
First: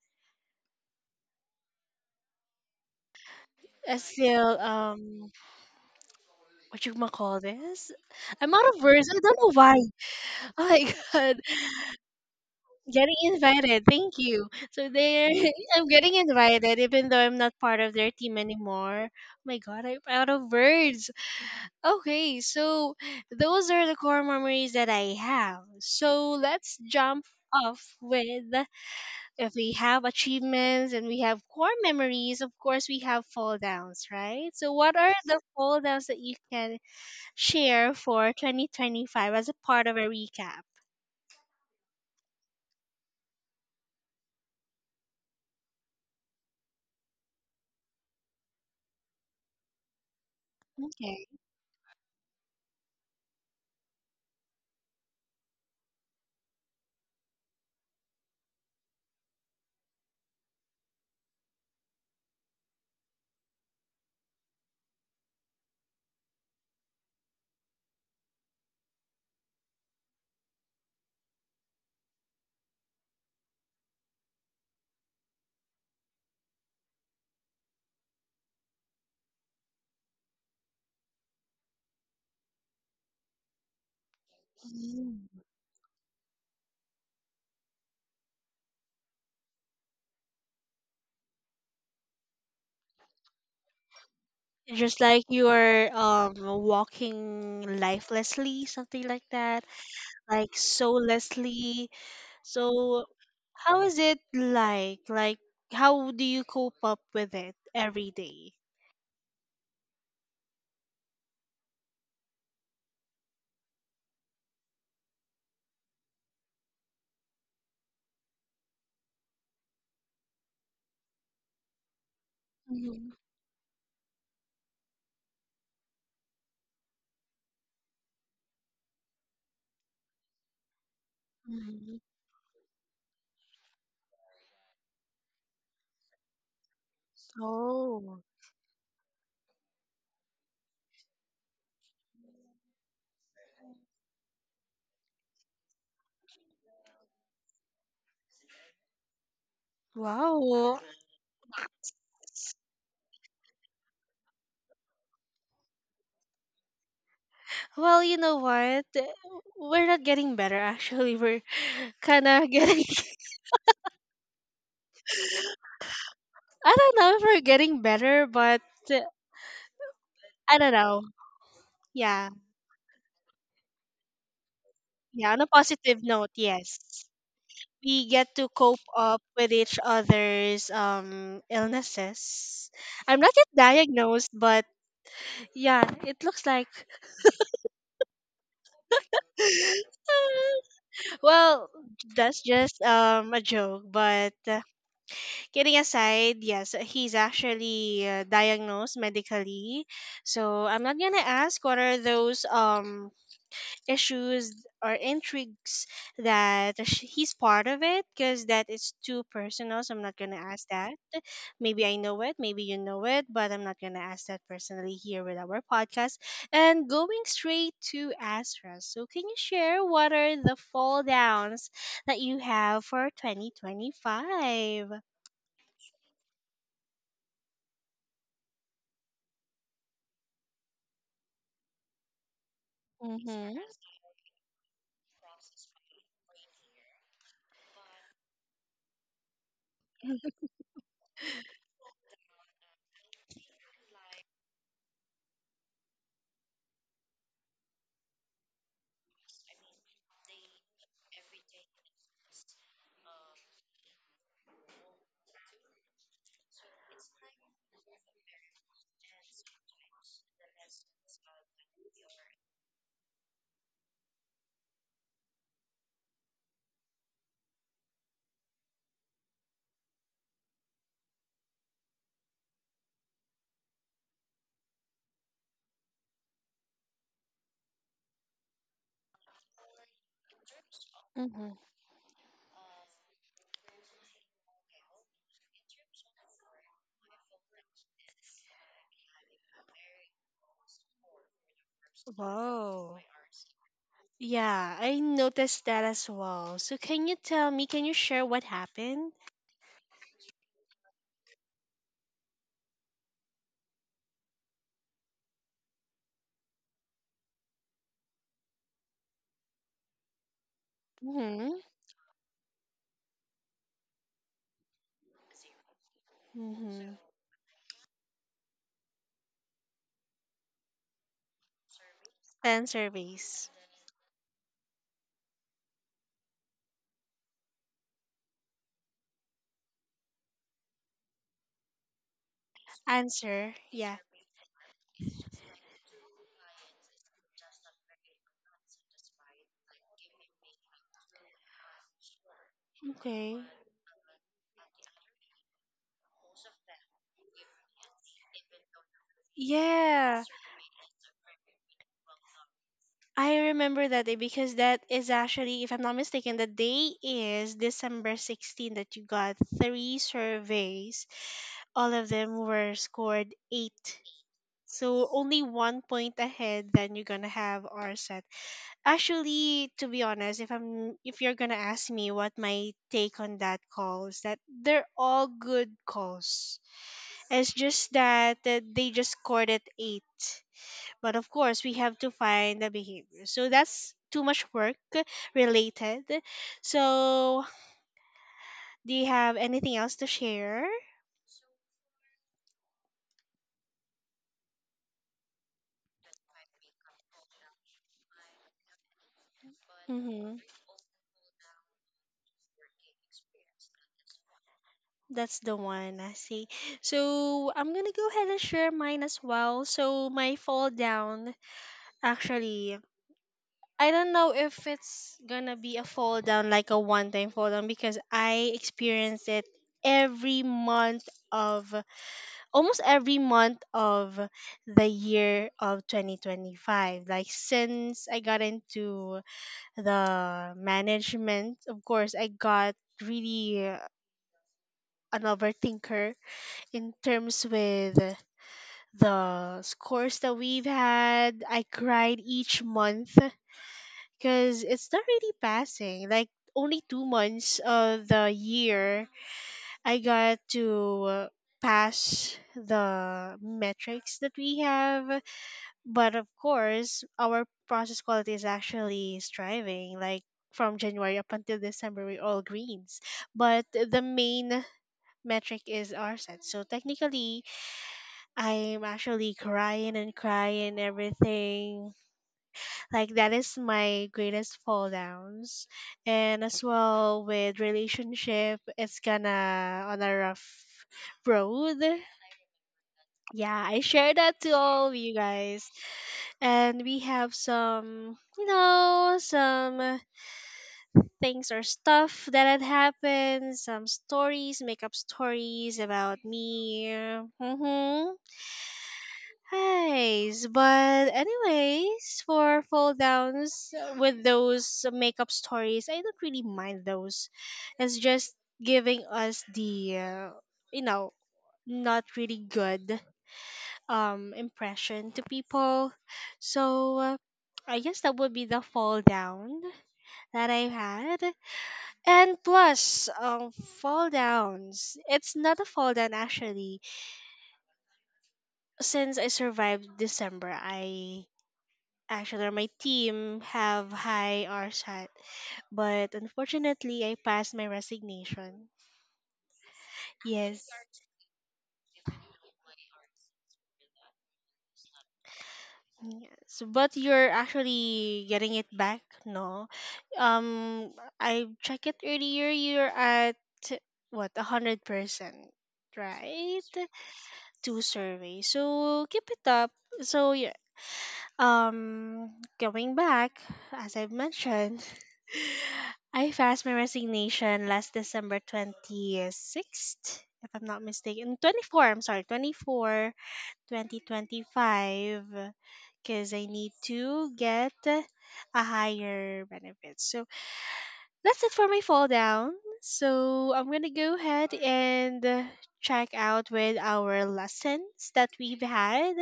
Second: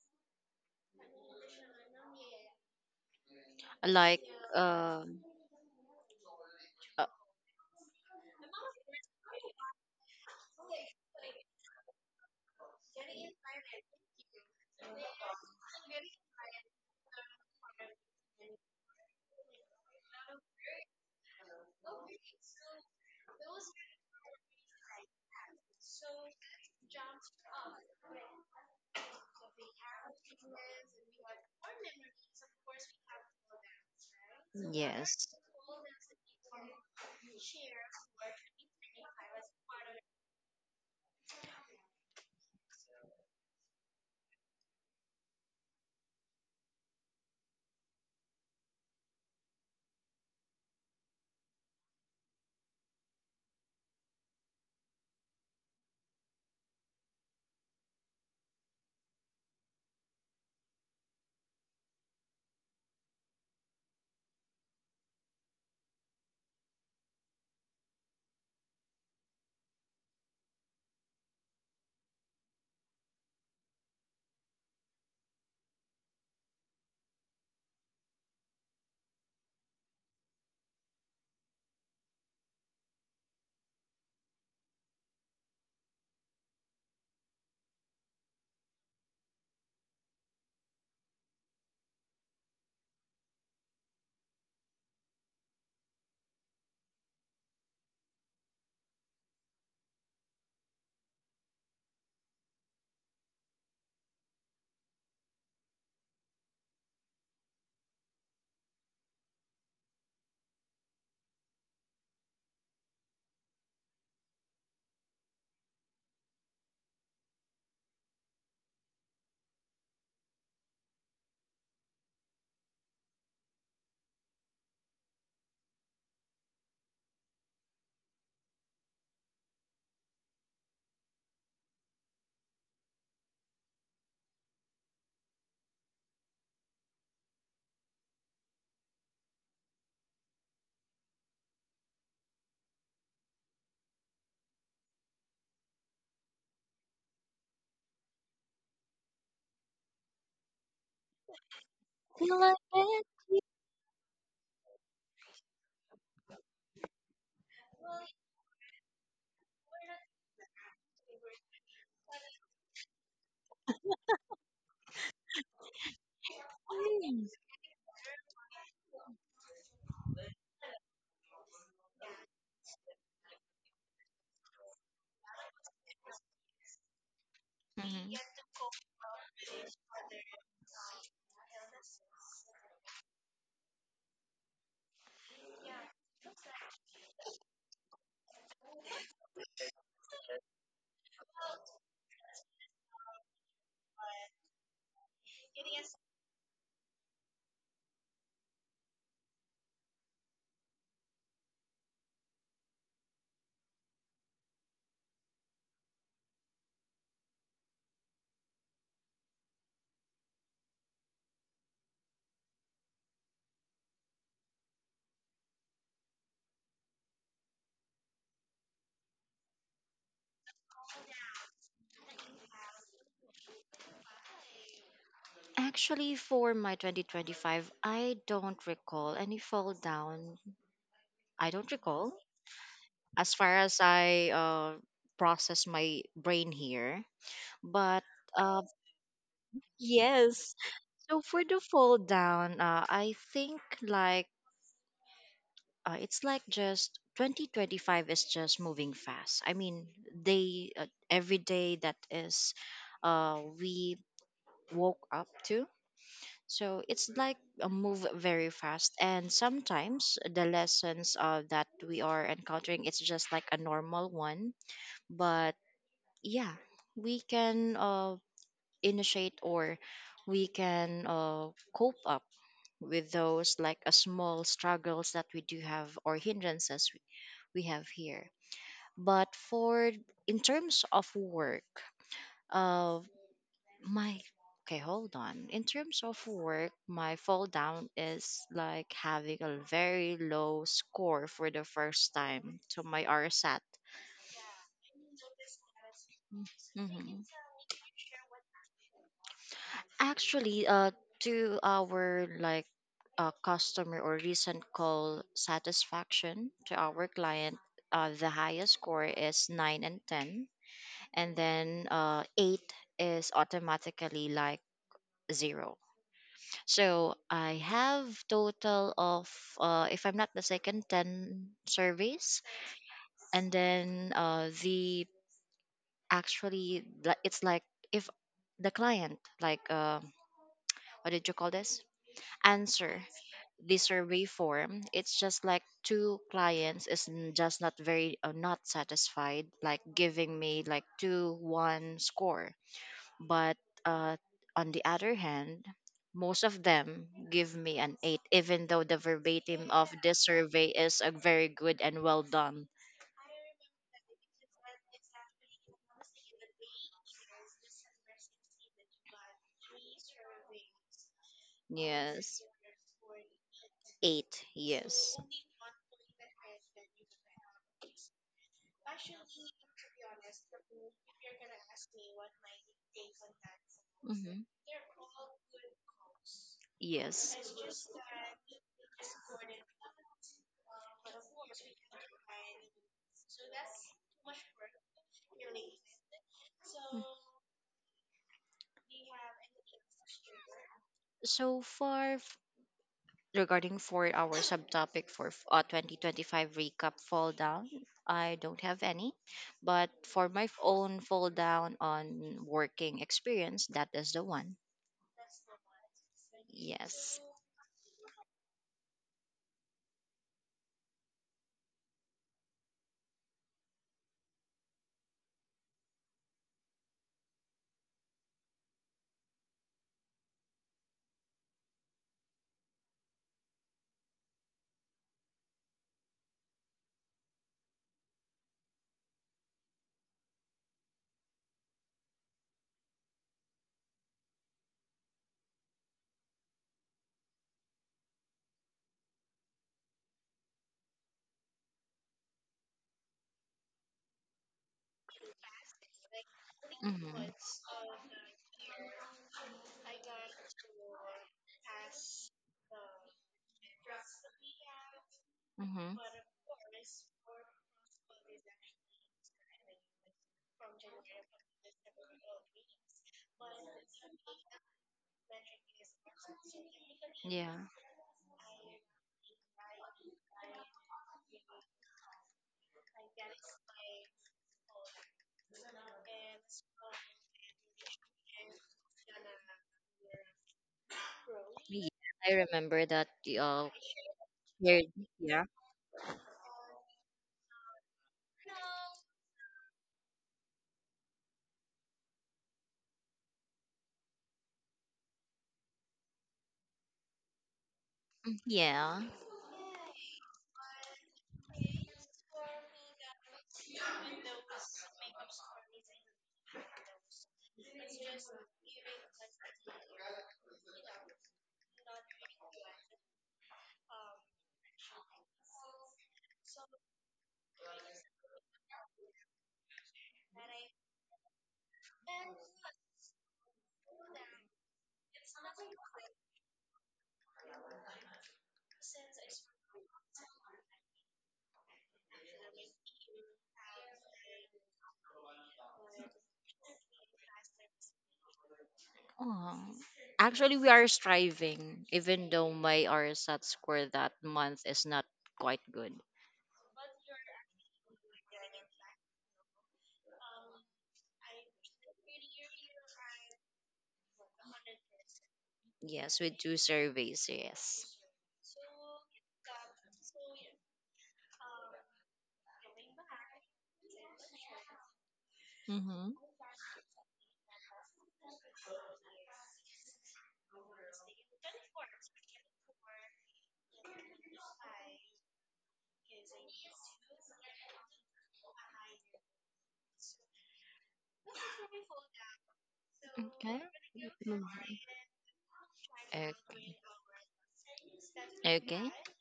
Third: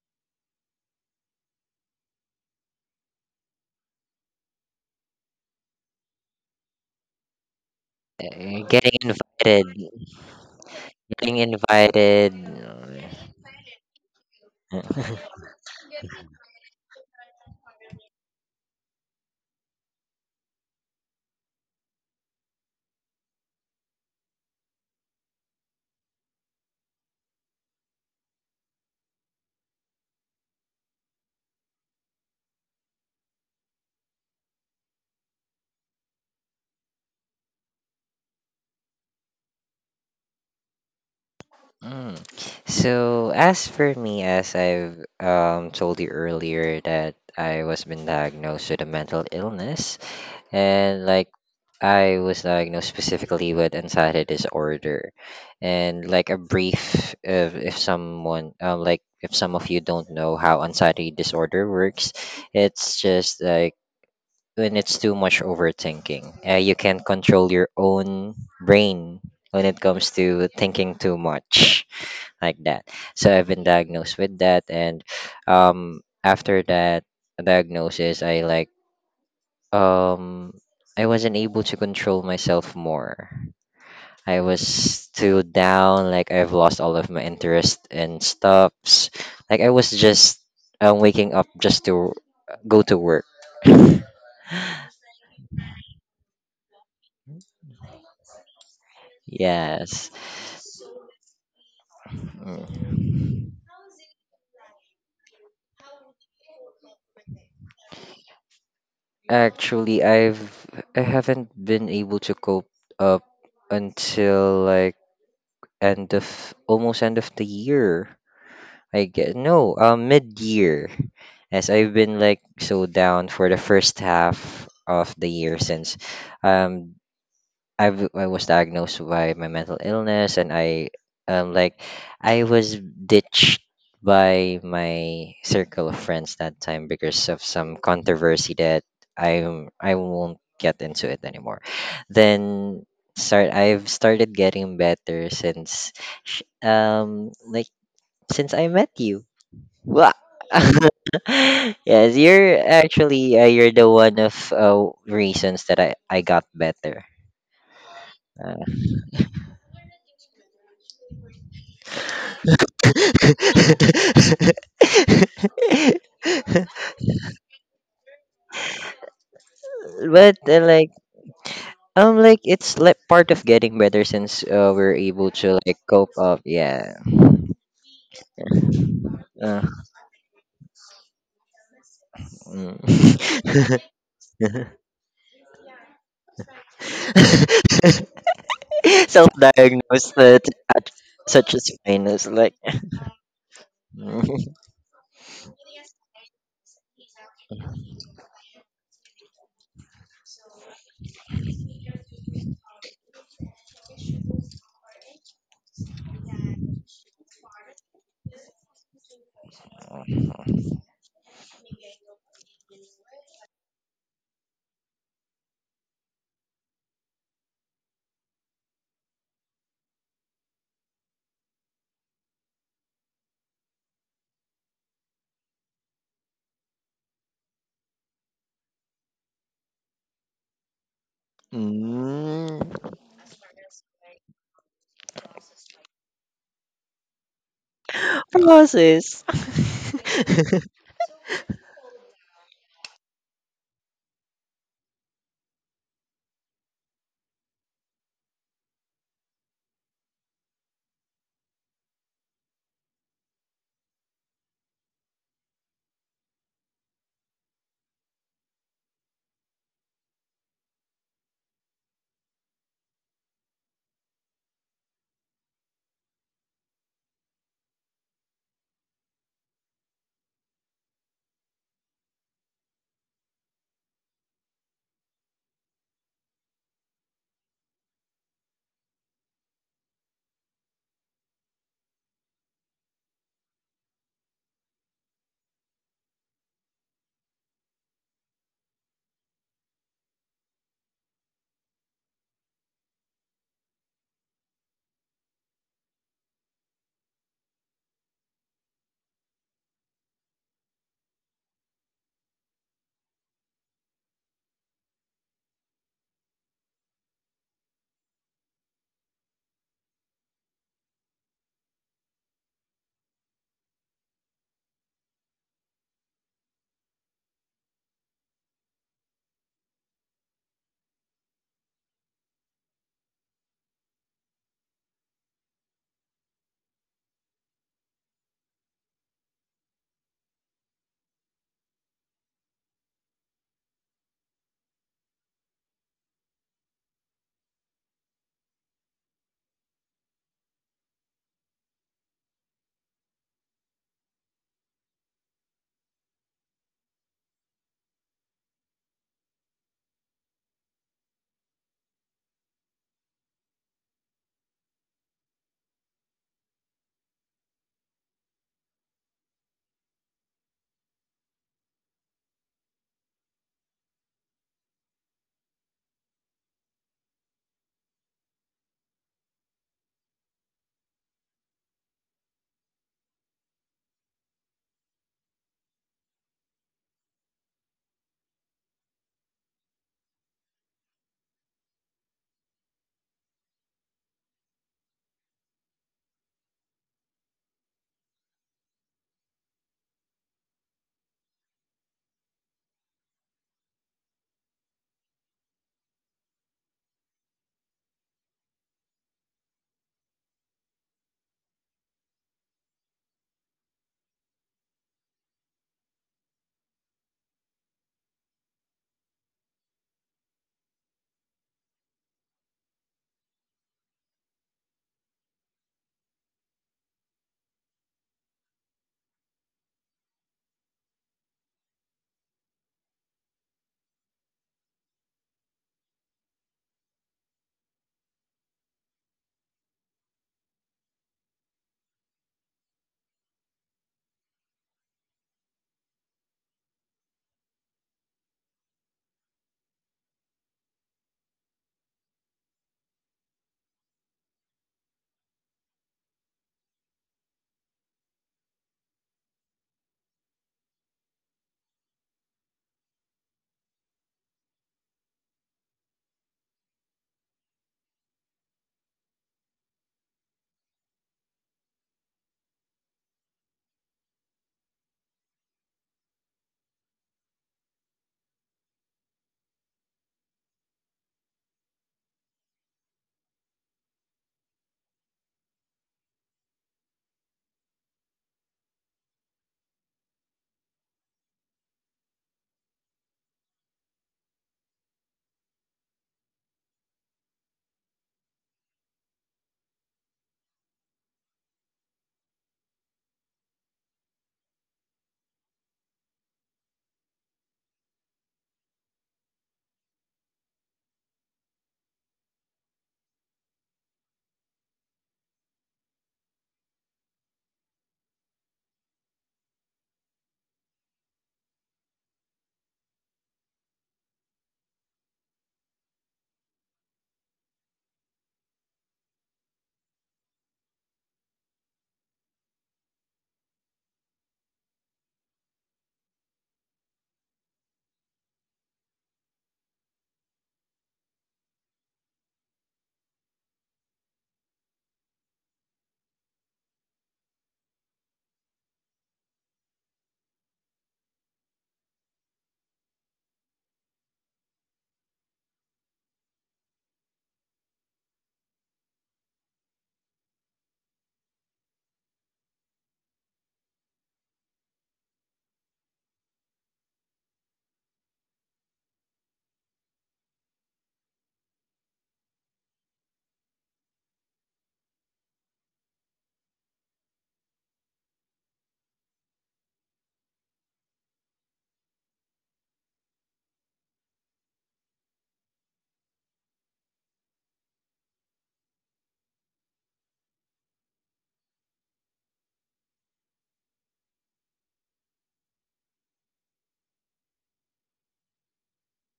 [SPEAKER 1] I
[SPEAKER 3] Like,
[SPEAKER 1] still,
[SPEAKER 3] um
[SPEAKER 1] what you
[SPEAKER 3] uh,
[SPEAKER 1] ma call this? I'm out of
[SPEAKER 2] Getting
[SPEAKER 1] words. I don't know
[SPEAKER 2] invited,
[SPEAKER 1] why. Oh my
[SPEAKER 2] getting
[SPEAKER 1] god.
[SPEAKER 2] invited.
[SPEAKER 1] Getting invited, thank you. So
[SPEAKER 2] uh,
[SPEAKER 1] they're I'm getting invited, even though I'm not part of their team anymore. Oh my God, I'm out of words. Okay, so those are the core memories that I have. So let's jump off with if we have achievements and we have core memories, of course we have fall downs, right? So what are
[SPEAKER 3] yes.
[SPEAKER 1] the fall downs that you can share for 2025 as a part of a recap?
[SPEAKER 2] Mm. So as for me, as I've told you earlier, that I was been diagnosed with a mental illness, and like I was diagnosed specifically with anxiety disorder, and like a brief, if someone like if some of you don't know how anxiety disorder works, it's just like when it's too much overthinking, you can't control your own brain when it comes to thinking too much like that. So I've been diagnosed with that, and after that diagnosis, um, I wasn't able to control myself more. I was too
[SPEAKER 1] Okay.
[SPEAKER 2] down, like I've lost all of my interest in stuffs. Like I was just waking up just to go to work.
[SPEAKER 1] Just like you are walking lifelessly, something like that,
[SPEAKER 2] Yes.
[SPEAKER 1] like soullessly.
[SPEAKER 2] Mm.
[SPEAKER 1] So how is it like? Like how do you cope up with it every day?
[SPEAKER 2] Actually, I haven't been able to cope up until like end of almost end of the year. I get no, mid year, as I've been like so
[SPEAKER 1] Mhm,
[SPEAKER 2] down for the first half of the year since um I was diagnosed by my mental illness, and um like
[SPEAKER 1] mhm.
[SPEAKER 2] I was ditched by my circle of friends that time because of some
[SPEAKER 1] Oh,
[SPEAKER 2] controversy that I won't get into it anymore. Then start I've started getting better since sh- um like since I met you. Wah!
[SPEAKER 1] wow.
[SPEAKER 2] Yes, you're the one of reasons that I got better.
[SPEAKER 1] Well, you know
[SPEAKER 2] Uh,
[SPEAKER 1] what? We're not getting better actually. We're kind of getting, I don't know if we're getting better, but uh,
[SPEAKER 2] but
[SPEAKER 1] I don't
[SPEAKER 2] like
[SPEAKER 1] know.
[SPEAKER 2] um
[SPEAKER 1] Yeah.
[SPEAKER 2] like it's like part of getting better since we're able
[SPEAKER 1] Yeah, on a
[SPEAKER 2] to like
[SPEAKER 1] positive
[SPEAKER 2] cope
[SPEAKER 1] note,
[SPEAKER 2] up
[SPEAKER 1] yes.
[SPEAKER 2] yeah
[SPEAKER 1] We
[SPEAKER 3] Mhm.
[SPEAKER 1] get to cope up with
[SPEAKER 2] uh,
[SPEAKER 1] each other's illnesses. I'm not
[SPEAKER 2] mm.
[SPEAKER 1] yet diagnosed, but yeah, it looks like
[SPEAKER 2] Self-diagnosed at, such
[SPEAKER 1] well,
[SPEAKER 2] as fine is
[SPEAKER 1] that's
[SPEAKER 2] like.
[SPEAKER 1] just a joke, but kidding aside, yes, he's actually diagnosed medically. So, I'm not going to ask what are those issues or intrigues that he's part of it because that is too personal, so I'm not going to ask that. Maybe I know it, maybe you know it, but I'm not going to ask that personally here with our podcast, and going straight to Asra, so can you share what are the fall downs that you have for 2025?
[SPEAKER 3] Actually, for my 2025, I don't recall any fall down. I don't recall,
[SPEAKER 2] mm,
[SPEAKER 3] as
[SPEAKER 1] Mm-hmm.
[SPEAKER 3] far as I process my brain here. But uh,
[SPEAKER 2] Process.
[SPEAKER 3] yes, so for the fall down, I think like, it's like just 2025 is just moving fast. I mean, they, every day that is, we woke up to. So it's like a move very fast, and sometimes the lessons that we are encountering, it's just like a normal one. But yeah, we can initiate, or we can cope up with those, like a small struggles that we do have, or hindrances we have here. But for, in terms of
[SPEAKER 1] Mm-hmm.
[SPEAKER 3] work, uh, my okay, hold on. In terms of work, my fall down is like having a very low score for the first time to
[SPEAKER 1] Whoa.
[SPEAKER 3] my RSAT.
[SPEAKER 1] Yeah, I noticed that as well. So can you
[SPEAKER 3] Mm-hmm.
[SPEAKER 1] tell me, can you share what happened?
[SPEAKER 3] Actually, to our, like, customer or recent call satisfaction to our client, the highest score is 9 and 10, and
[SPEAKER 1] Mm-hmm.
[SPEAKER 3] then 8 is automatically like 0.
[SPEAKER 1] Mm-hmm.
[SPEAKER 3] So I have total of, if I'm not mistaken, 10 surveys,
[SPEAKER 1] Answer base.
[SPEAKER 3] and then, it's like, if the client, like, what did you call this, answer
[SPEAKER 1] Answer.
[SPEAKER 3] the
[SPEAKER 1] Yeah.
[SPEAKER 3] survey form, it's just like two clients is just not very, not satisfied, like giving me like two one score.
[SPEAKER 1] Okay.
[SPEAKER 3] But uh, on the other hand, most of them give me an 8, even though the verbatim of this
[SPEAKER 1] Yeah.
[SPEAKER 3] survey is a very good and well done.
[SPEAKER 1] I remember that day because that is actually, if I'm not mistaken, the day is December 16 that you got three surveys. All of them
[SPEAKER 3] Yes.
[SPEAKER 1] were scored 8.
[SPEAKER 3] 8,
[SPEAKER 1] So
[SPEAKER 3] yes.
[SPEAKER 1] only one point ahead then you're gonna have RSAT. Actually, to be honest, if you're gonna ask me what my take on that call is that
[SPEAKER 3] Hmm.
[SPEAKER 1] they're all good calls.
[SPEAKER 3] Yes.
[SPEAKER 1] It's just that they just scored at 8. But of course, we have to find the behavior. So that's too much work related. So, do you have anything else to share?
[SPEAKER 3] So far regarding for our subtopic for 2025 recap fall down, I don't have any, but for
[SPEAKER 1] Mm-hmm.
[SPEAKER 3] my own fall down on working experience, that is the one.
[SPEAKER 1] That's the one, I see.
[SPEAKER 3] Yes.
[SPEAKER 1] So, I'm gonna go ahead and share mine as well. So, my fall down, actually, I don't know if it's gonna be a fall down, like a one time fall down, because I experience it every month of almost every month of the year of 2025, like since I got into the management, of course I got really an overthinker in terms with the scores that we've had. I cried each month because it's not really passing. Like only two
[SPEAKER 3] Mm-hmm.
[SPEAKER 1] months of the year I got to pass the metrics that we have.
[SPEAKER 3] Mm-hmm.
[SPEAKER 1] But of course, our process quality is actually striving. Like from January up until December, we're all greens. But the main metric is RSAT. So technically,
[SPEAKER 3] Yeah,
[SPEAKER 1] I'm actually crying and crying everything. Like that is my greatest fall downs. And as well with relationship, it's gonna on a rough road.
[SPEAKER 3] yeah, I remember that.
[SPEAKER 1] Yeah,
[SPEAKER 3] uh
[SPEAKER 1] I share that to all of
[SPEAKER 3] weird-
[SPEAKER 1] you guys. And we have some, you know, some things or stuff that had happened, some stories, makeup stories about me. Mm-hmm.
[SPEAKER 3] yeah.
[SPEAKER 1] Nice. But anyways, for fall downs with those makeup stories, I don't really mind those. It's just giving us the, you know, not really good impression to people. So I guess that would be the fall down that I had. And plus, fall downs. It's not a fall down actually. Since I survived December, I actually or my team have high RSAT, but unfortunately, I passed my resignation.
[SPEAKER 3] Oh, actually,
[SPEAKER 1] Yes.
[SPEAKER 3] we are striving, even though my RSAT score that month is not quite good.
[SPEAKER 1] Yes, but you're actually getting it back, no? Um, I checked it earlier. You're at what, 100%,
[SPEAKER 3] Yes, we do
[SPEAKER 1] right?
[SPEAKER 3] surveys,
[SPEAKER 1] Two
[SPEAKER 3] yes.
[SPEAKER 1] surveys, so keep it up. So yeah, going back as I've mentioned,
[SPEAKER 3] Mm-hmm.
[SPEAKER 1] I passed my resignation last December 26th, if I'm not mistaken. 24. I'm sorry, 24. 2025, because I need to get a higher benefit. So that's it for my fall down. So
[SPEAKER 3] Okay.
[SPEAKER 1] I'm going to go ahead and check out
[SPEAKER 3] Okay.
[SPEAKER 1] with our lessons that we've
[SPEAKER 3] Okay.
[SPEAKER 1] had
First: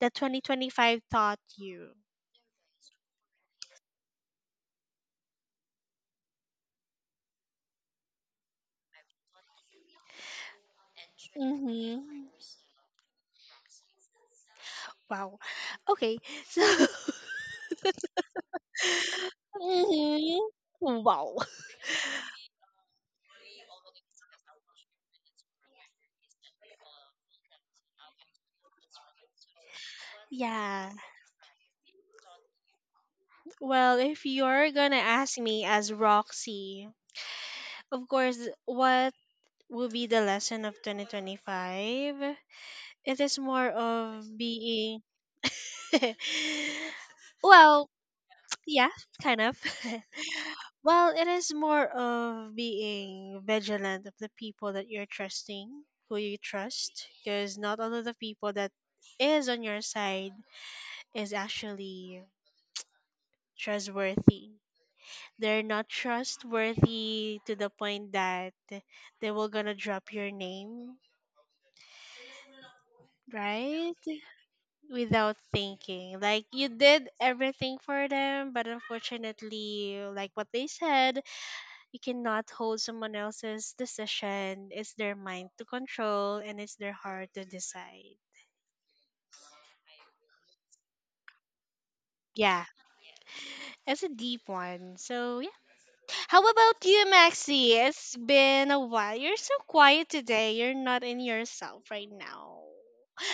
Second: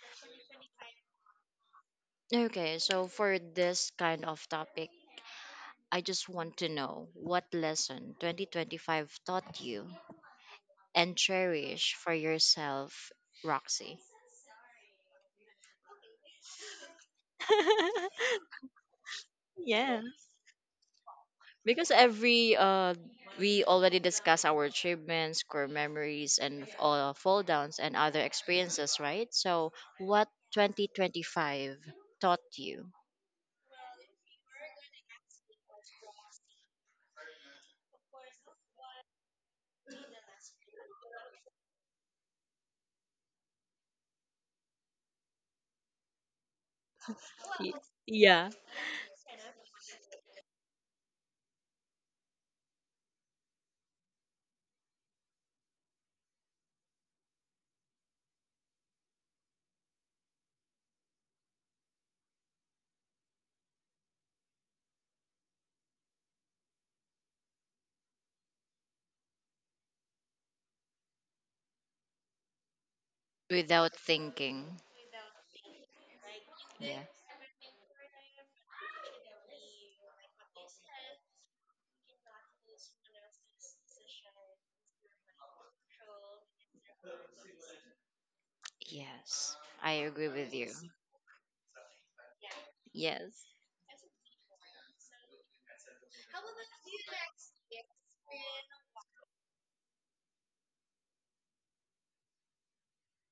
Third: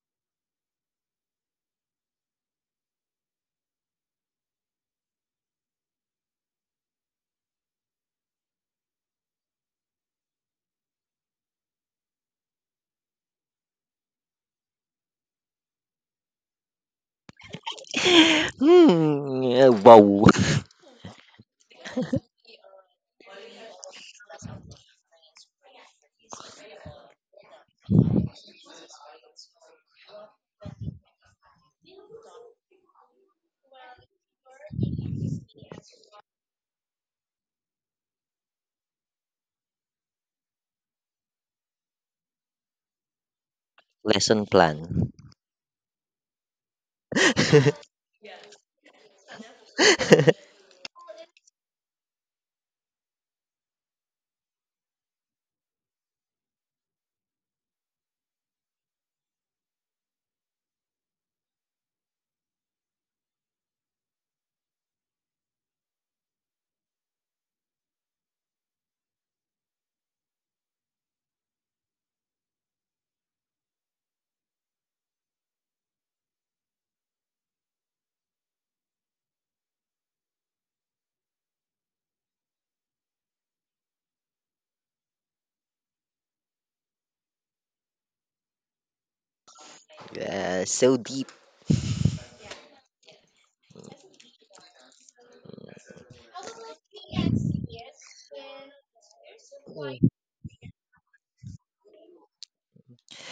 [SPEAKER 1] that 2025 taught you.
[SPEAKER 3] Okay. So for this kind of topic, I just want to know what lesson 2025 taught you and cherish
[SPEAKER 1] Mm-hmm.
[SPEAKER 3] for yourself, Roxy.
[SPEAKER 1] Wow. Okay. So,
[SPEAKER 2] Hmm.
[SPEAKER 3] Yes.
[SPEAKER 2] Wow.
[SPEAKER 1] hmm, wow.
[SPEAKER 3] Because every we already discussed our achievements, core memories, and fall downs and other experiences, right? So what
[SPEAKER 1] Yeah.
[SPEAKER 3] 2025 taught you?
[SPEAKER 1] Well, if you're gonna ask me as Roxy, of course, what will be the lesson of 2025? It is more of
[SPEAKER 2] Lesson plan.
[SPEAKER 1] being.
[SPEAKER 3] Y-
[SPEAKER 1] Well,
[SPEAKER 3] yeah,
[SPEAKER 1] yeah, kind of. Well, it is more of being vigilant of the people that you're trusting, who you trust, because not all of the people that is on your side is actually trustworthy. They're not trustworthy to the point that they will gonna drop your name, right?
[SPEAKER 3] without thinking?
[SPEAKER 1] Without thinking. Like you
[SPEAKER 3] Yeah.
[SPEAKER 1] did everything for them, but unfortunately, like what they said, you cannot hold someone else's decision. It's their mind to control and it's their heart to decide.
[SPEAKER 3] Yes, I agree with you.
[SPEAKER 2] So deep.
[SPEAKER 1] Yeah,
[SPEAKER 3] Yes,
[SPEAKER 1] that's a deep one. So, yeah. How about you, Maxi? It's been a while. You're so quiet today. You're not in yourself right now.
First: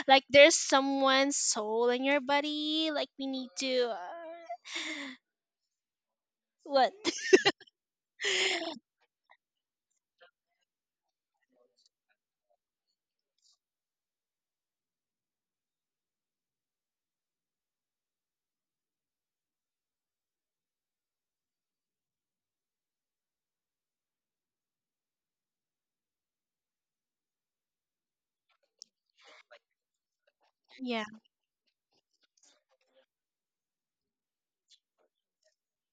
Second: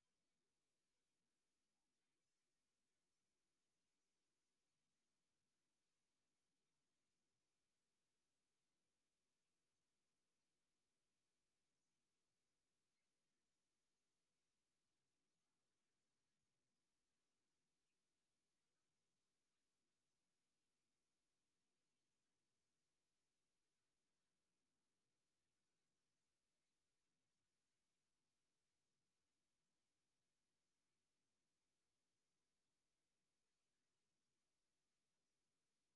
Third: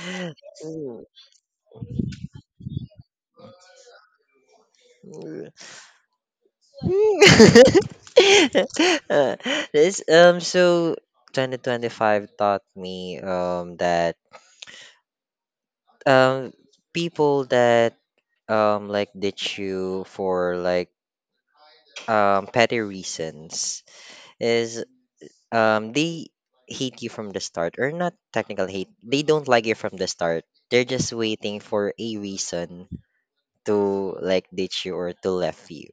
[SPEAKER 1] Like, there's
[SPEAKER 2] Mm,
[SPEAKER 1] someone's soul in your body. Like, we need to.
[SPEAKER 2] mm,
[SPEAKER 1] What?
[SPEAKER 2] mm. Uh, this so 2025 taught me that um people that like ditch you for like petty reasons is they hate you from the start, or not technical hate, they don't like you from the start, they're
[SPEAKER 1] Yeah.
[SPEAKER 2] just waiting for a reason to like ditch you or to left you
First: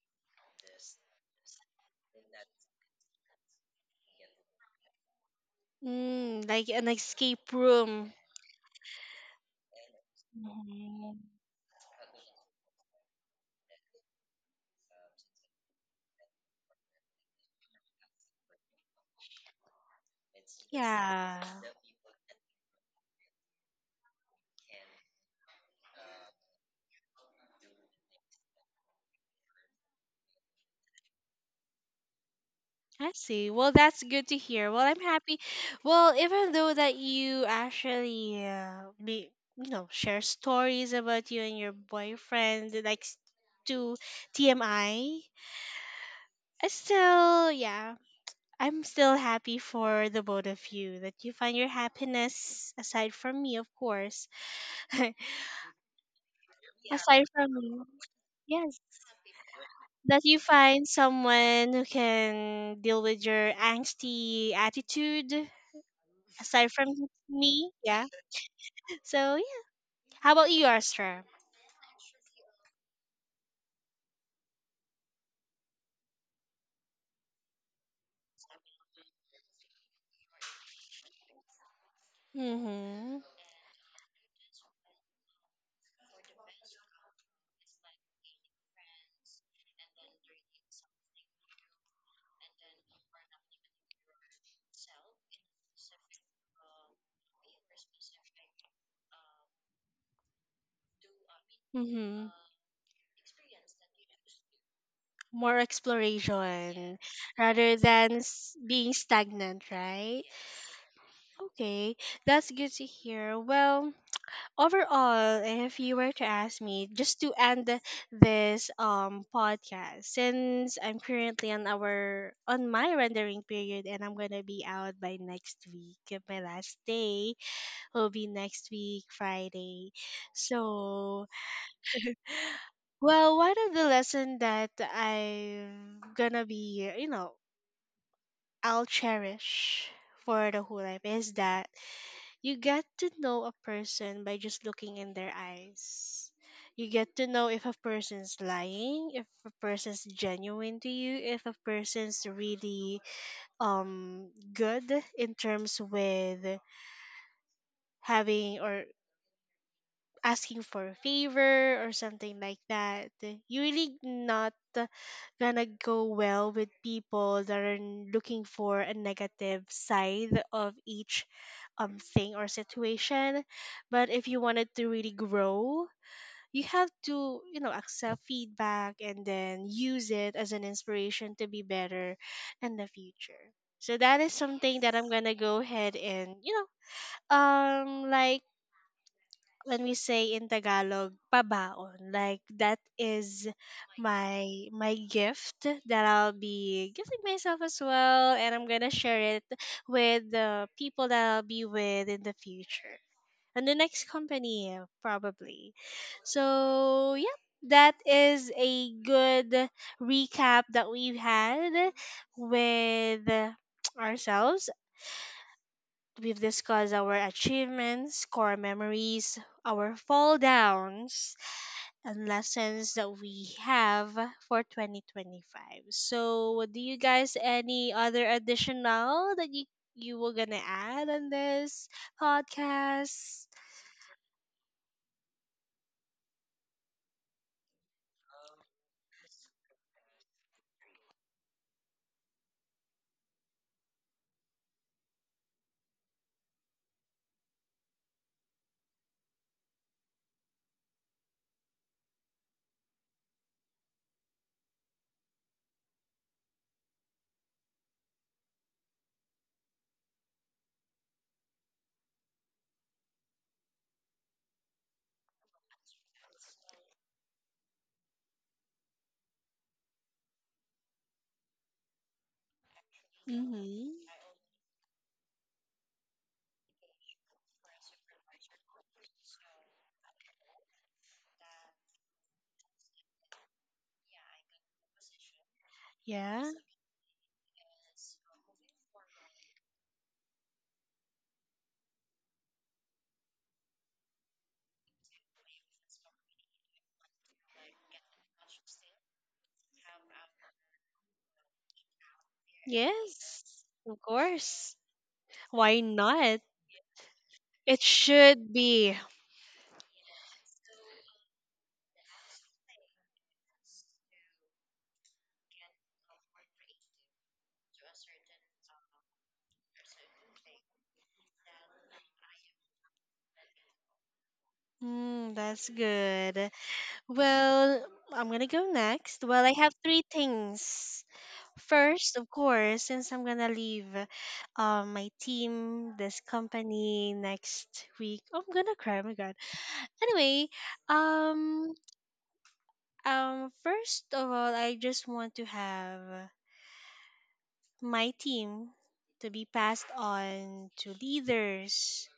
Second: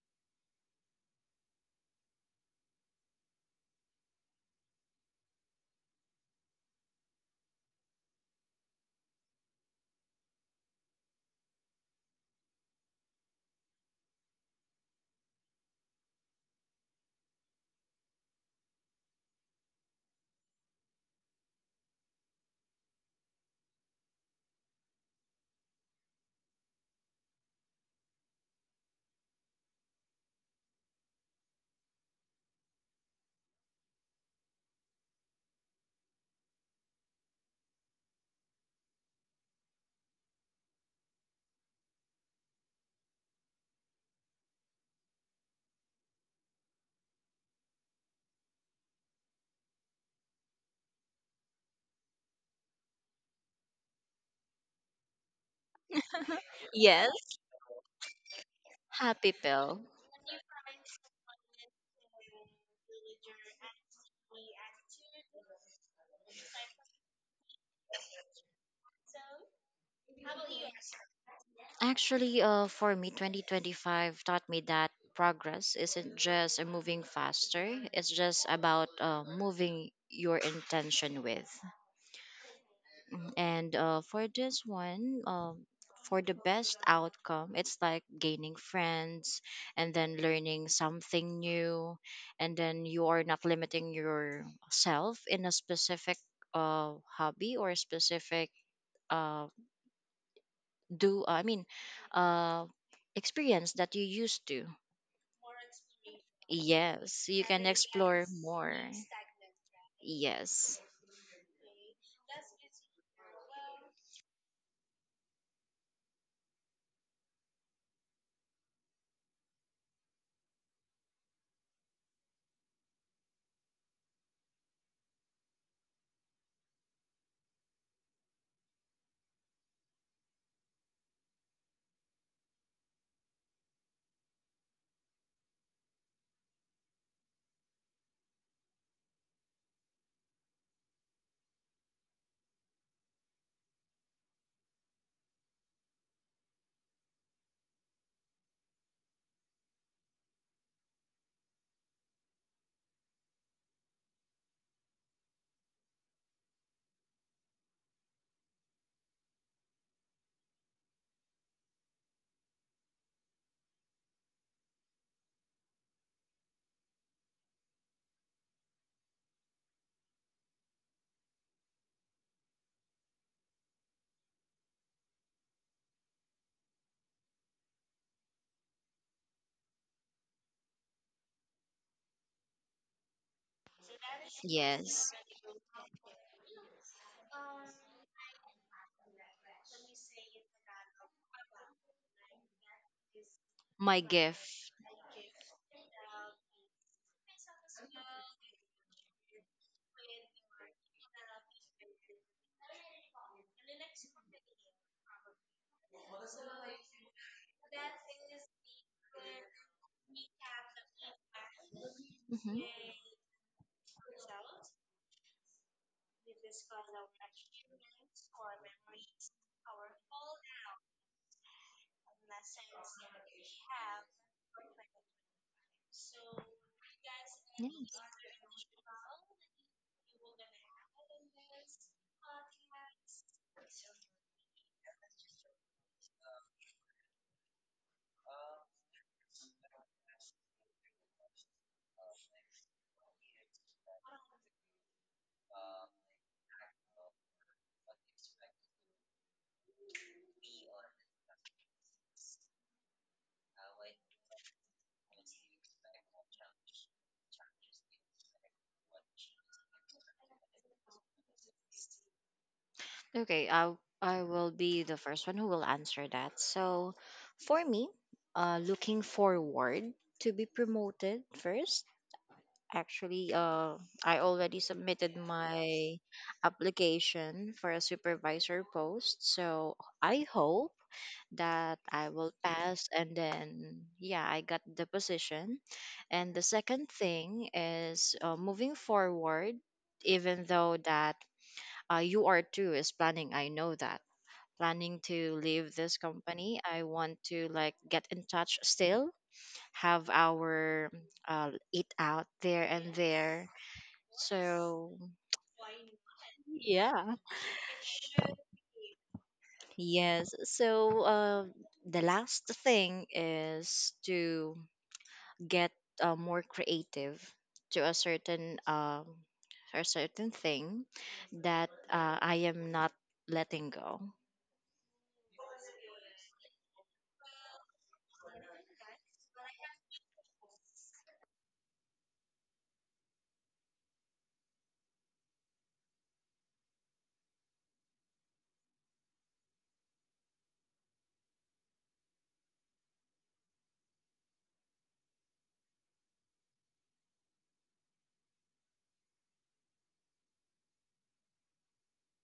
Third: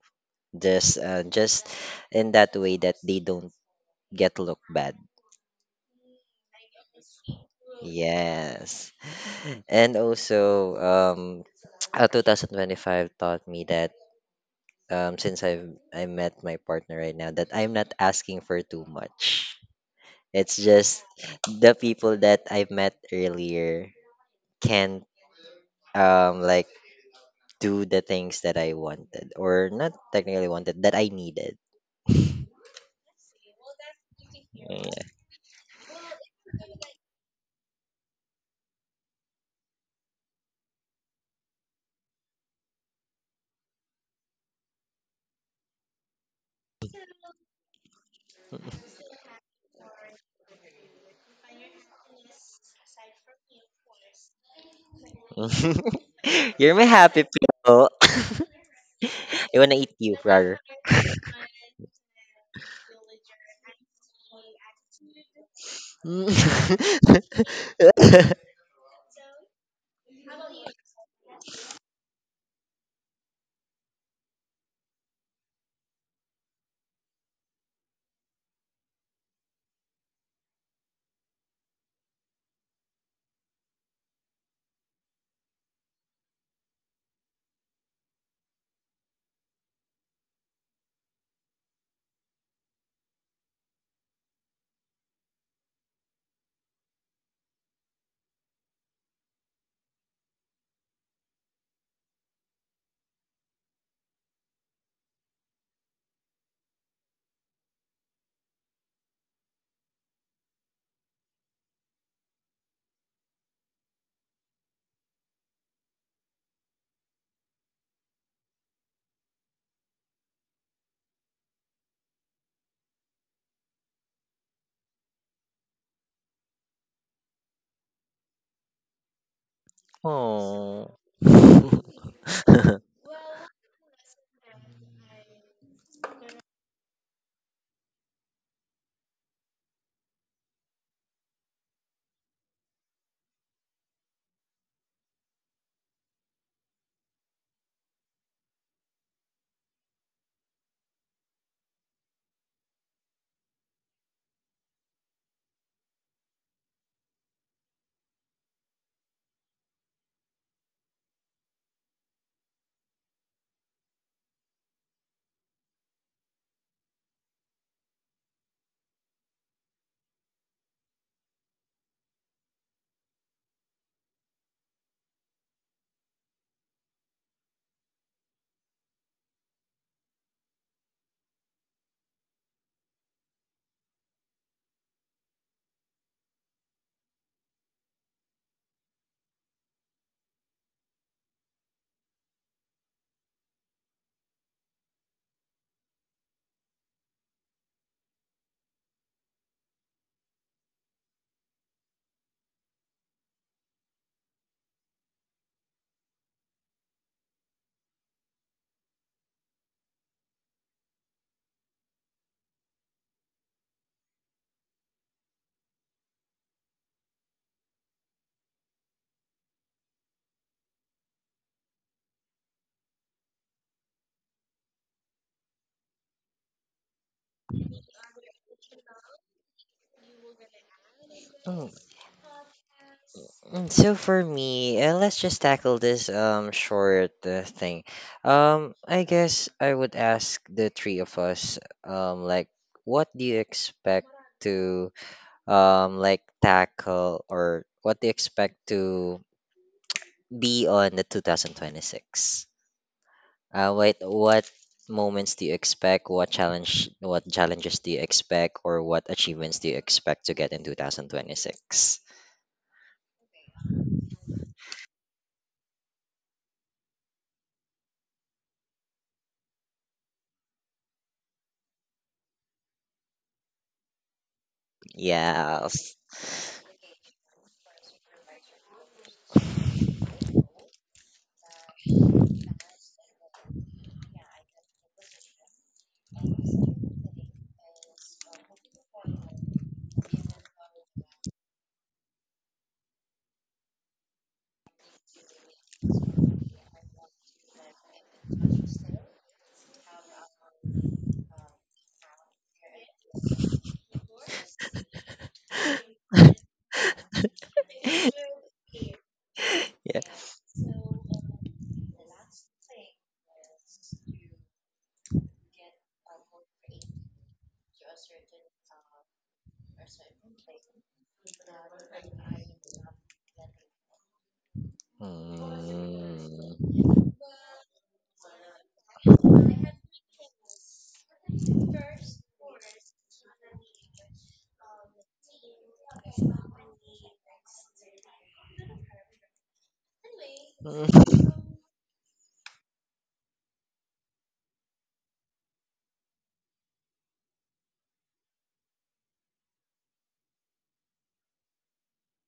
[SPEAKER 2] just in that way that they don't get look bad.
[SPEAKER 1] Mm, like an escape room.
[SPEAKER 2] Yes, and also
[SPEAKER 1] Mhm.
[SPEAKER 2] 2025 taught me that since I met my partner right now, that I'm not asking for too much. It's just
[SPEAKER 1] Yeah.
[SPEAKER 2] the people that I met earlier can't like do the things that I wanted, or not technically wanted, that I needed.
[SPEAKER 1] I see. Well, that's good to hear. Well,
[SPEAKER 2] Yeah.
[SPEAKER 1] I'm happy. Well, even though that you actually be, you know, share stories about you and your boyfriend, like to TMI, I still, yeah, I'm still happy for the both of you that you find your happiness aside from me, of course.
[SPEAKER 2] You're my
[SPEAKER 3] yes.
[SPEAKER 2] happy
[SPEAKER 1] Aside from me,
[SPEAKER 2] pillow.
[SPEAKER 1] yes,
[SPEAKER 3] Happy
[SPEAKER 2] I wanna
[SPEAKER 3] pill.
[SPEAKER 2] eat you,
[SPEAKER 1] that you
[SPEAKER 2] brother.
[SPEAKER 1] find someone who can deal with your angsty attitude aside from me. Yeah. So yeah, how about you, Astra?
[SPEAKER 3] Actually, for me, 2025 taught me that progress isn't just a moving faster, it's just about moving your intention with.
[SPEAKER 1] Mhm,
[SPEAKER 3] Mhm. And for this one, for the best outcome, it's like gaining friends, and then learning something new, and then you are not limiting yourself in a specific, hobby or a specific. Uh, do I mean,
[SPEAKER 1] mhm.
[SPEAKER 3] uh experience that you used to.
[SPEAKER 1] More exploration
[SPEAKER 3] Yes, you can
[SPEAKER 1] rather than
[SPEAKER 3] explore more.
[SPEAKER 1] being stagnant, right?
[SPEAKER 3] Yes.
[SPEAKER 1] Okay, that's good to hear. Well, overall, if you were to ask me, just to end this podcast, since I'm currently on our on my rendering period and I'm gonna be out by next week. My last day will be next week, Friday.
[SPEAKER 2] Oh.
[SPEAKER 1] So, well, one of the lesson that I'm gonna be, you know, I'll cherish for the whole life is that you get to know a person by just looking in their eyes. You get to know if a person's lying, if a person's genuine to you, if a person's really good in terms with having or asking for a favor or something like that. You really not gonna go well with people that are looking for a negative side of each thing or situation. But if you wanted to really grow, you have to, you know, accept feedback and then use it as an inspiration to be better in the future. So that is something that I'm
[SPEAKER 3] Yes,
[SPEAKER 1] gonna go ahead and, you know, like when we say in Tagalog, pabaon. Like that is
[SPEAKER 3] my
[SPEAKER 1] my
[SPEAKER 3] gift.
[SPEAKER 1] my gift that I'll be giving myself as well, and I'm gonna share it with the people that I'll be with in the future and the next company probably. So yeah. That is a good recap that we've had
[SPEAKER 3] Hmm.
[SPEAKER 1] with ourselves. We've discussed our achievements, core memories, our fall downs, and lessons that we have for 2025. So, do you guys any
[SPEAKER 3] Yes.
[SPEAKER 1] other additional that you were gonna add on
[SPEAKER 2] Mm,
[SPEAKER 1] this podcast?
[SPEAKER 2] So for me, let's just tackle this short thing. I guess I would ask the three of us like, what do you expect to like tackle, or what do you expect to be on the 2026, what moments do you expect, what challenge what challenges do you expect, or what achievements do you expect to get in 2026?
[SPEAKER 3] Okay, I will be the first one who will answer that. So, for me, looking forward to be promoted first. Actually,
[SPEAKER 1] Mm-hmm.
[SPEAKER 3] I already submitted
[SPEAKER 2] Yes.
[SPEAKER 3] my application for a supervisor post, so I hope that I will pass, and then yeah, I got the position. And the
[SPEAKER 1] Yeah.
[SPEAKER 3] second thing is, moving forward, even though that, you are too is planning. I know that, planning to leave this company. I want to like get in touch still, have our eat out there and there.
[SPEAKER 1] Yes. Of course.
[SPEAKER 3] So
[SPEAKER 1] Why not?
[SPEAKER 3] yeah.
[SPEAKER 1] It should be.
[SPEAKER 2] Yeah.
[SPEAKER 3] Yes, so uh, the last thing is to get more creative to a certain, thing that I am not letting go.
[SPEAKER 1] Mm,
[SPEAKER 2] Mm.
[SPEAKER 1] that's good. Well, I'm gonna go next. Well, I have three things. First, of course, since I'm gonna leave my team, this company next week, I'm gonna cry. Oh my god. Anyway, um, first of all, I just want to have my team to be passed on to leaders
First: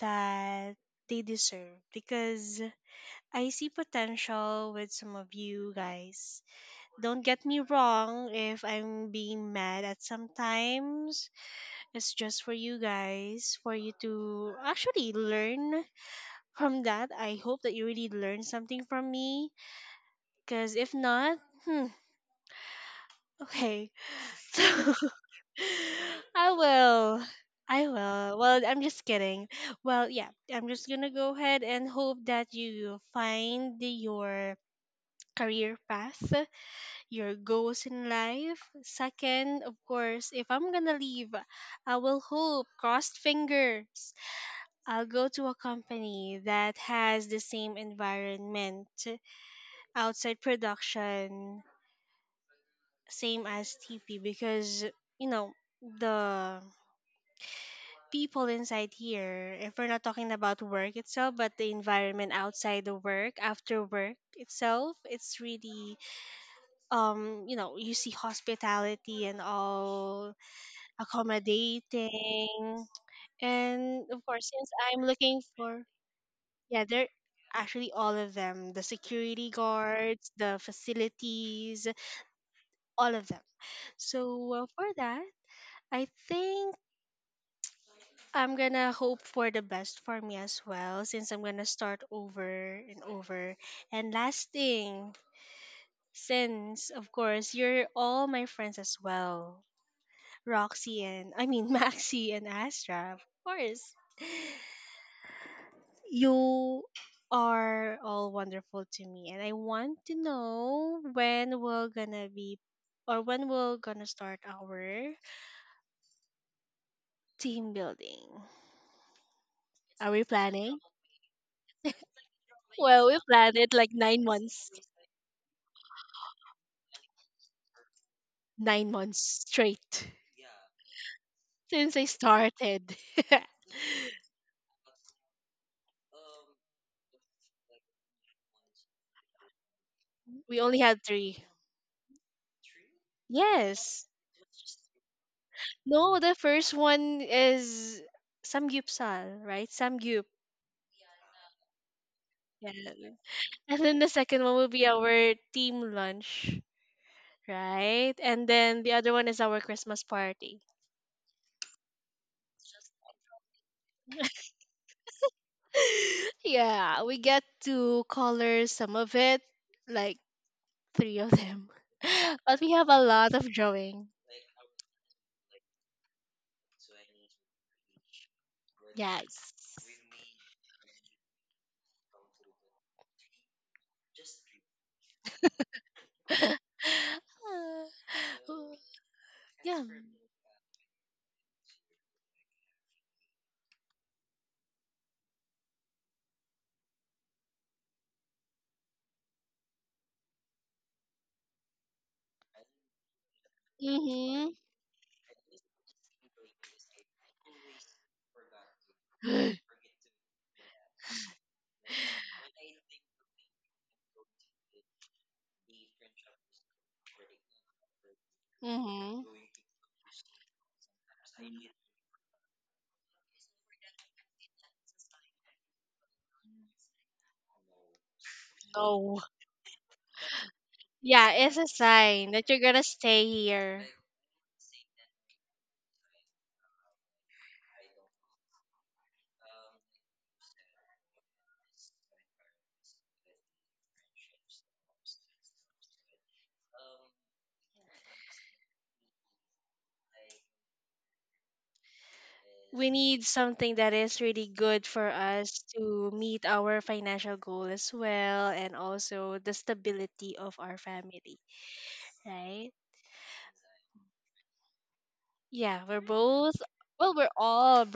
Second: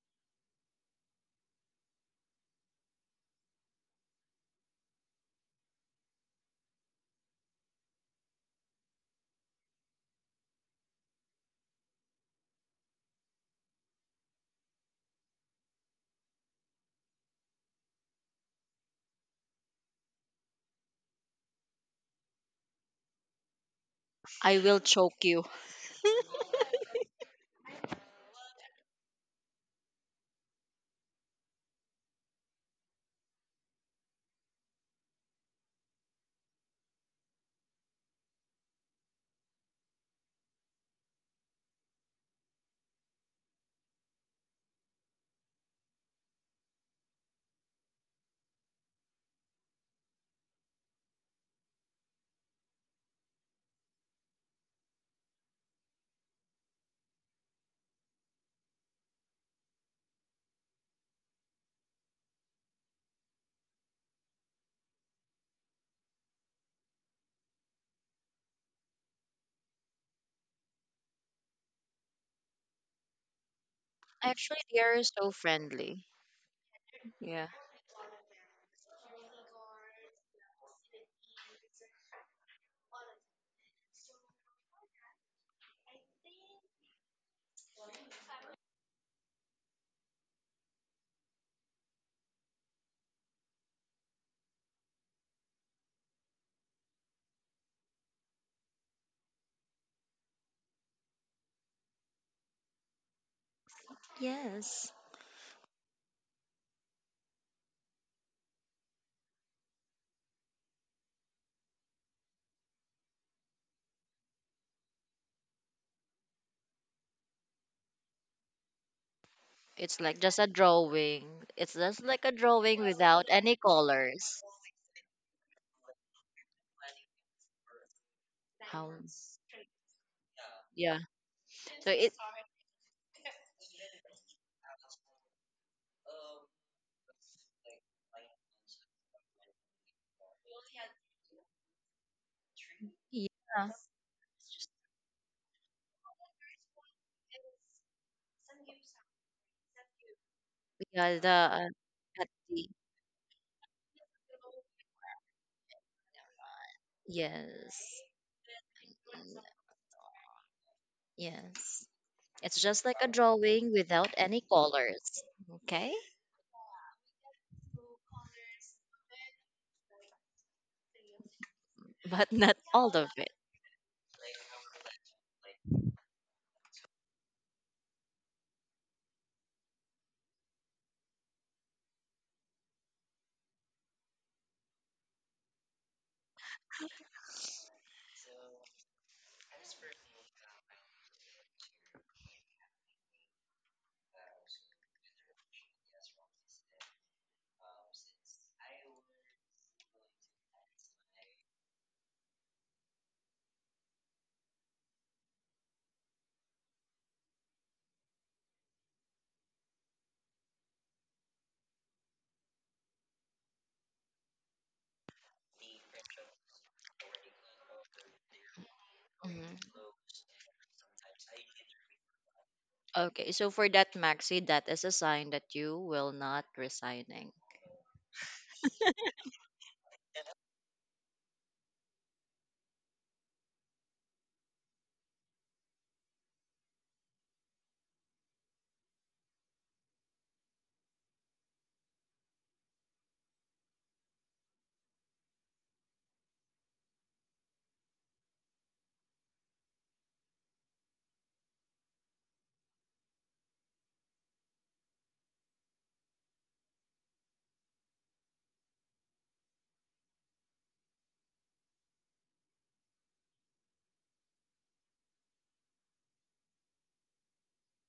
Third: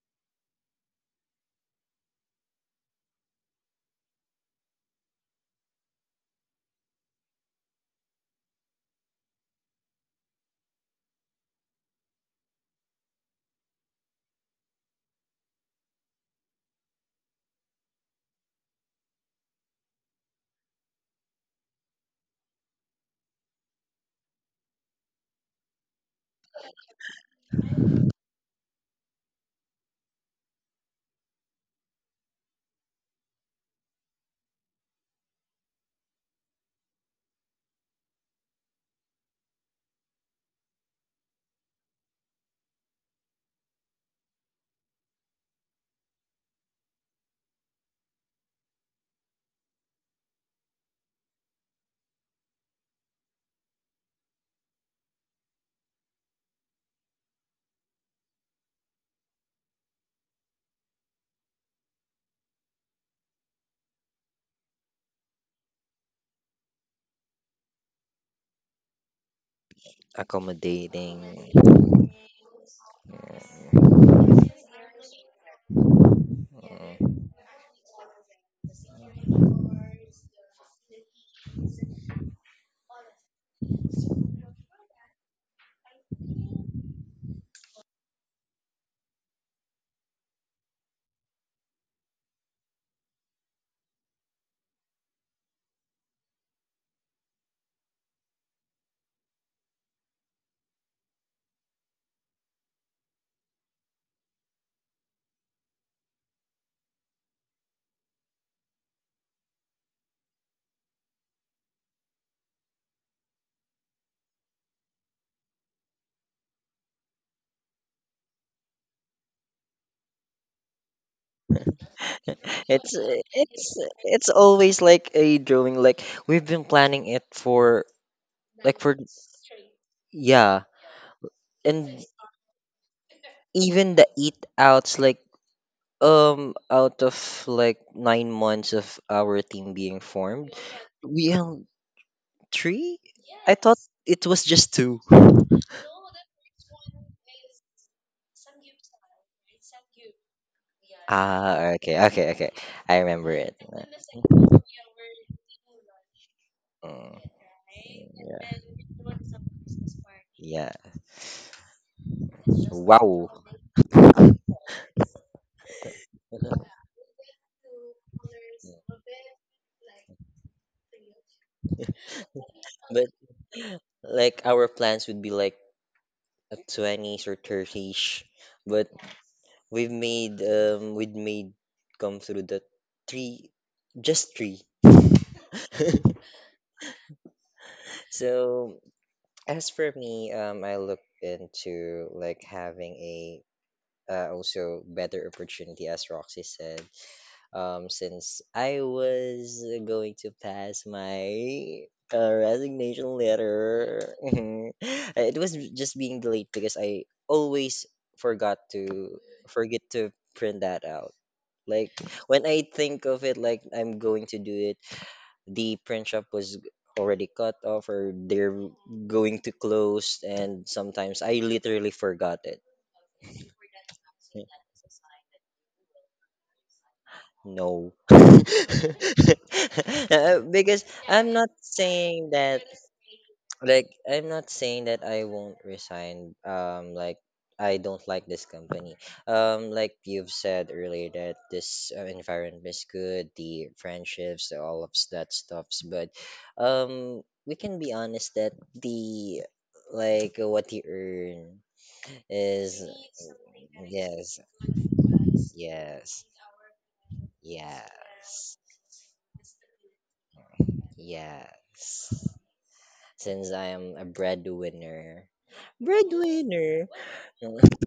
[SPEAKER 1] that they deserve because I see potential with some of you guys. Don't get me wrong if I'm being mad at sometimes. It's just for you guys, for you to actually learn from that. I hope that you really learn something from me. Because if not, hmm, okay.
[SPEAKER 3] I will
[SPEAKER 1] So,
[SPEAKER 3] choke you.
[SPEAKER 1] I will. I will. Well, I'm just kidding. Well, yeah, I'm just gonna go ahead and hope that you find your career path, your goals in life. Second, of course, if I'm gonna leave, I will hope, crossed fingers, I'll go to a company that has the same environment outside production, same as TP, because, you know, the people inside here, if we're not talking about work itself, but the environment outside the work, after work itself, it's really, you know, you see hospitality and all
[SPEAKER 2] Accommodating.
[SPEAKER 1] accommodating. And of course,
[SPEAKER 3] Actually,
[SPEAKER 1] since
[SPEAKER 3] they
[SPEAKER 1] I'm
[SPEAKER 3] are so
[SPEAKER 1] looking for,
[SPEAKER 3] friendly.
[SPEAKER 1] yeah, they're
[SPEAKER 2] Mm.
[SPEAKER 3] Yeah.
[SPEAKER 1] actually all of them, the security guards, the facilities, all of them. So for that, I think I'm gonna hope for the best for me as well, since I'm gonna start over and over. And last thing, since of course you're all my friends as well, Roxy and I mean Maxi and Astra, of course.
[SPEAKER 3] Yes.
[SPEAKER 1] You are all wonderful to me, and I want to know when we're gonna be or when we're gonna start our team building.
[SPEAKER 3] It's
[SPEAKER 1] Are we
[SPEAKER 3] like just a
[SPEAKER 1] planning?
[SPEAKER 3] drawing. It's just like a drawing
[SPEAKER 2] it's
[SPEAKER 1] Well, we
[SPEAKER 3] without
[SPEAKER 1] planned
[SPEAKER 3] any
[SPEAKER 1] it
[SPEAKER 2] it's
[SPEAKER 1] like nine
[SPEAKER 2] it's
[SPEAKER 3] colors.
[SPEAKER 1] months,
[SPEAKER 2] always like a drawing, like we've been planning it for like
[SPEAKER 1] nine
[SPEAKER 2] for
[SPEAKER 3] Um,
[SPEAKER 1] months straight
[SPEAKER 2] yeah,
[SPEAKER 3] yeah.
[SPEAKER 1] since
[SPEAKER 3] So
[SPEAKER 1] I
[SPEAKER 2] and
[SPEAKER 3] it,
[SPEAKER 1] started.
[SPEAKER 2] even the eat outs, like out of like 9 months of our team being
[SPEAKER 1] We
[SPEAKER 2] formed
[SPEAKER 1] only had
[SPEAKER 2] we
[SPEAKER 1] three.
[SPEAKER 2] have three.
[SPEAKER 3] yeah,
[SPEAKER 2] I thought
[SPEAKER 1] Yes.
[SPEAKER 2] it was just two.
[SPEAKER 1] No, the first one is Samgyupsal, right? Samgyup.
[SPEAKER 3] yeah, the,
[SPEAKER 2] Okay,
[SPEAKER 3] at
[SPEAKER 2] okay, okay,
[SPEAKER 1] Yeah.
[SPEAKER 3] the,
[SPEAKER 2] I remember it.
[SPEAKER 1] And then the second one will be our team lunch,
[SPEAKER 2] Mm,
[SPEAKER 3] yes,
[SPEAKER 1] right? And then the other one is
[SPEAKER 3] Mm,
[SPEAKER 1] our
[SPEAKER 2] yeah,
[SPEAKER 1] Christmas party.
[SPEAKER 2] yeah,
[SPEAKER 3] yes. It's just like a
[SPEAKER 2] wow.
[SPEAKER 3] drawing without any colors. Okay?
[SPEAKER 2] But
[SPEAKER 1] Yeah, we get to color some of it, like three of them.
[SPEAKER 3] But
[SPEAKER 1] But
[SPEAKER 3] not
[SPEAKER 1] we have
[SPEAKER 3] all
[SPEAKER 1] a
[SPEAKER 3] of
[SPEAKER 1] lot
[SPEAKER 3] it.
[SPEAKER 1] of drawing.
[SPEAKER 2] like our plans would be like 20s or 30s, but
[SPEAKER 1] Yes.
[SPEAKER 2] we've made come through the three, just three.
[SPEAKER 1] Uh, oh,
[SPEAKER 2] So as
[SPEAKER 1] yeah.
[SPEAKER 2] for me, I look into like having a, also better opportunity, as Roxy said, since I was going to pass my resignation letter.
[SPEAKER 1] Mm-hmm.
[SPEAKER 2] It was just being delayed because I always forgot to forget to print that out. Like when I think of it, like I'm going to do it, the print shop was already cut off or they're
[SPEAKER 1] Mm-hmm.
[SPEAKER 2] going to
[SPEAKER 3] Mhm.
[SPEAKER 2] close, and sometimes I literally forgot it.
[SPEAKER 3] Okay, so for that, Maxi,
[SPEAKER 2] Yeah.
[SPEAKER 3] that is a sign that you will not resigning.
[SPEAKER 2] No.
[SPEAKER 1] No.
[SPEAKER 2] Because
[SPEAKER 1] Yeah,
[SPEAKER 2] I'm
[SPEAKER 1] it's
[SPEAKER 2] not
[SPEAKER 1] a sign
[SPEAKER 2] saying
[SPEAKER 1] that you're
[SPEAKER 2] that
[SPEAKER 1] gonna stay here.
[SPEAKER 2] I'm not saying that I won't resign like I don't like this company. Like you've said earlier, that this environment is good, the friendships, all of that stuffs, but we can be honest that the like what you earn is.
[SPEAKER 1] We need something that is really
[SPEAKER 2] Yes,
[SPEAKER 1] good for us to
[SPEAKER 2] yes.
[SPEAKER 1] meet our financial goal as well
[SPEAKER 2] Yes.
[SPEAKER 1] and also the stability of our family,
[SPEAKER 2] Yes.
[SPEAKER 1] right?
[SPEAKER 2] Since I am a breadwinner.
[SPEAKER 1] Yeah, we're both,
[SPEAKER 2] Breadwinner.
[SPEAKER 1] well, we're all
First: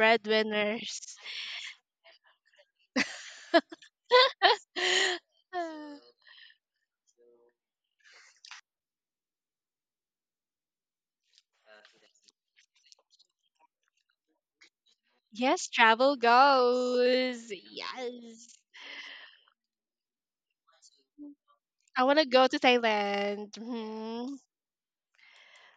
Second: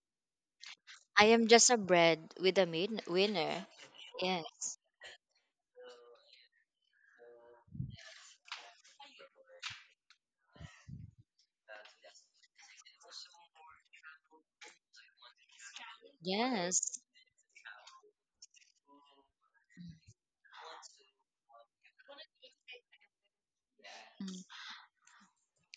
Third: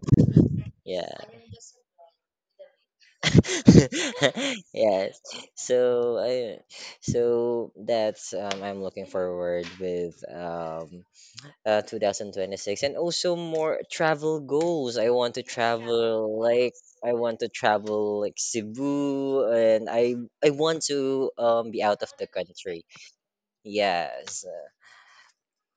[SPEAKER 2] Yeah.
[SPEAKER 3] I am just a bread with a winner. Yes.
[SPEAKER 2] Yes.
[SPEAKER 1] Uh,
[SPEAKER 2] So I so that's, I'm looking forward with 2026, and also more travel goals.
[SPEAKER 1] yes, travel
[SPEAKER 3] Yes.
[SPEAKER 2] I want to
[SPEAKER 1] goes.
[SPEAKER 2] travel like
[SPEAKER 1] Yes.
[SPEAKER 2] Cebu, and I want to be out
[SPEAKER 1] I
[SPEAKER 2] of
[SPEAKER 1] want to
[SPEAKER 2] the
[SPEAKER 1] go to
[SPEAKER 2] country.
[SPEAKER 1] Thailand. Mhm.
[SPEAKER 2] Yes.
[SPEAKER 3] Mm.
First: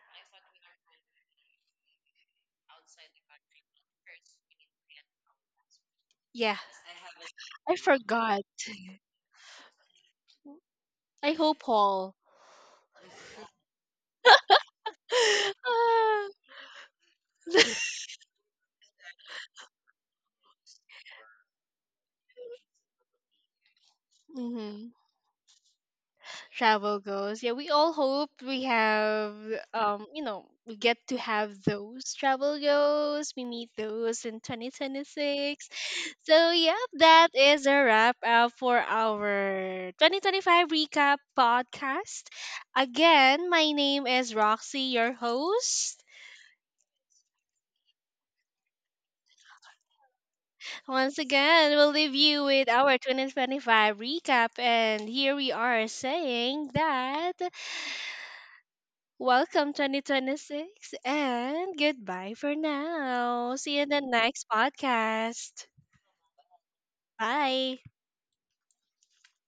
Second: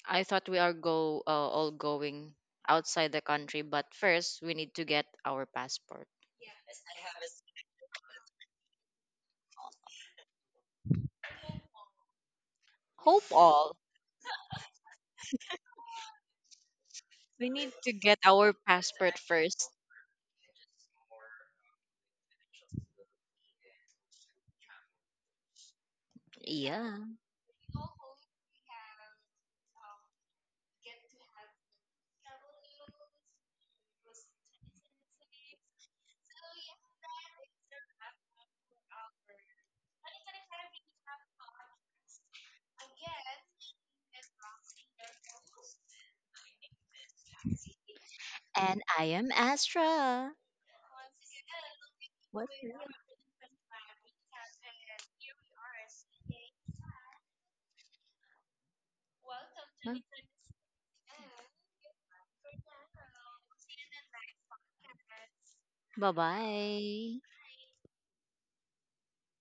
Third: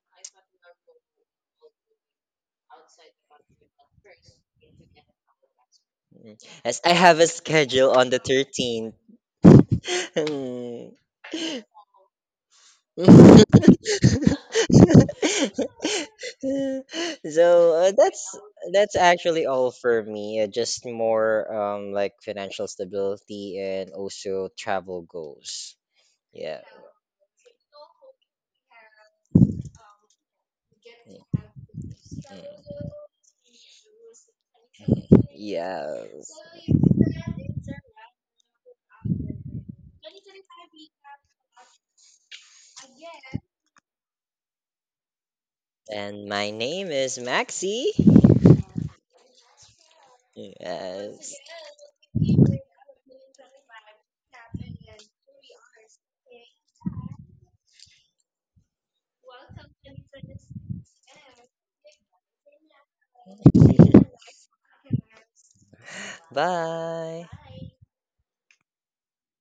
[SPEAKER 3] I thought we are go all going outside the country, but first we need to get our passport.
[SPEAKER 2] Mm.
[SPEAKER 1] Yeah,
[SPEAKER 2] Yes, I have a
[SPEAKER 1] I
[SPEAKER 2] schedule on the
[SPEAKER 1] forgot.
[SPEAKER 2] 13th. Mm.
[SPEAKER 1] I hope all.
[SPEAKER 3] Hope all.
[SPEAKER 1] Ah,
[SPEAKER 3] We need
[SPEAKER 2] So
[SPEAKER 3] to get
[SPEAKER 2] that's
[SPEAKER 3] our
[SPEAKER 2] that's
[SPEAKER 3] passport
[SPEAKER 2] actually
[SPEAKER 3] first.
[SPEAKER 2] all for me. Just more like financial stability and also
[SPEAKER 1] mhm.
[SPEAKER 2] travel goals. Yeah.
[SPEAKER 3] Yeah.
[SPEAKER 1] Travel goals. Yeah, we all hope we have, you know, we get to
[SPEAKER 2] Mm,
[SPEAKER 1] have those travel
[SPEAKER 2] mm,
[SPEAKER 1] goals. We meet those in
[SPEAKER 2] mm.
[SPEAKER 1] 2026.
[SPEAKER 2] Yes.
[SPEAKER 1] So, yeah, that is a wrap up for our 2025 recap podcast. Again, my name is Roxy, your host.
[SPEAKER 2] And my name is Maxi.
[SPEAKER 3] And I am Astra.
[SPEAKER 1] Once
[SPEAKER 2] Yes.
[SPEAKER 1] again, we'll leave you with our 2025 recap and here we are saying that welcome 2026 and goodbye for now. See you in the next podcast.
[SPEAKER 3] Bye bye.
[SPEAKER 2] Bye.
[SPEAKER 1] Bye.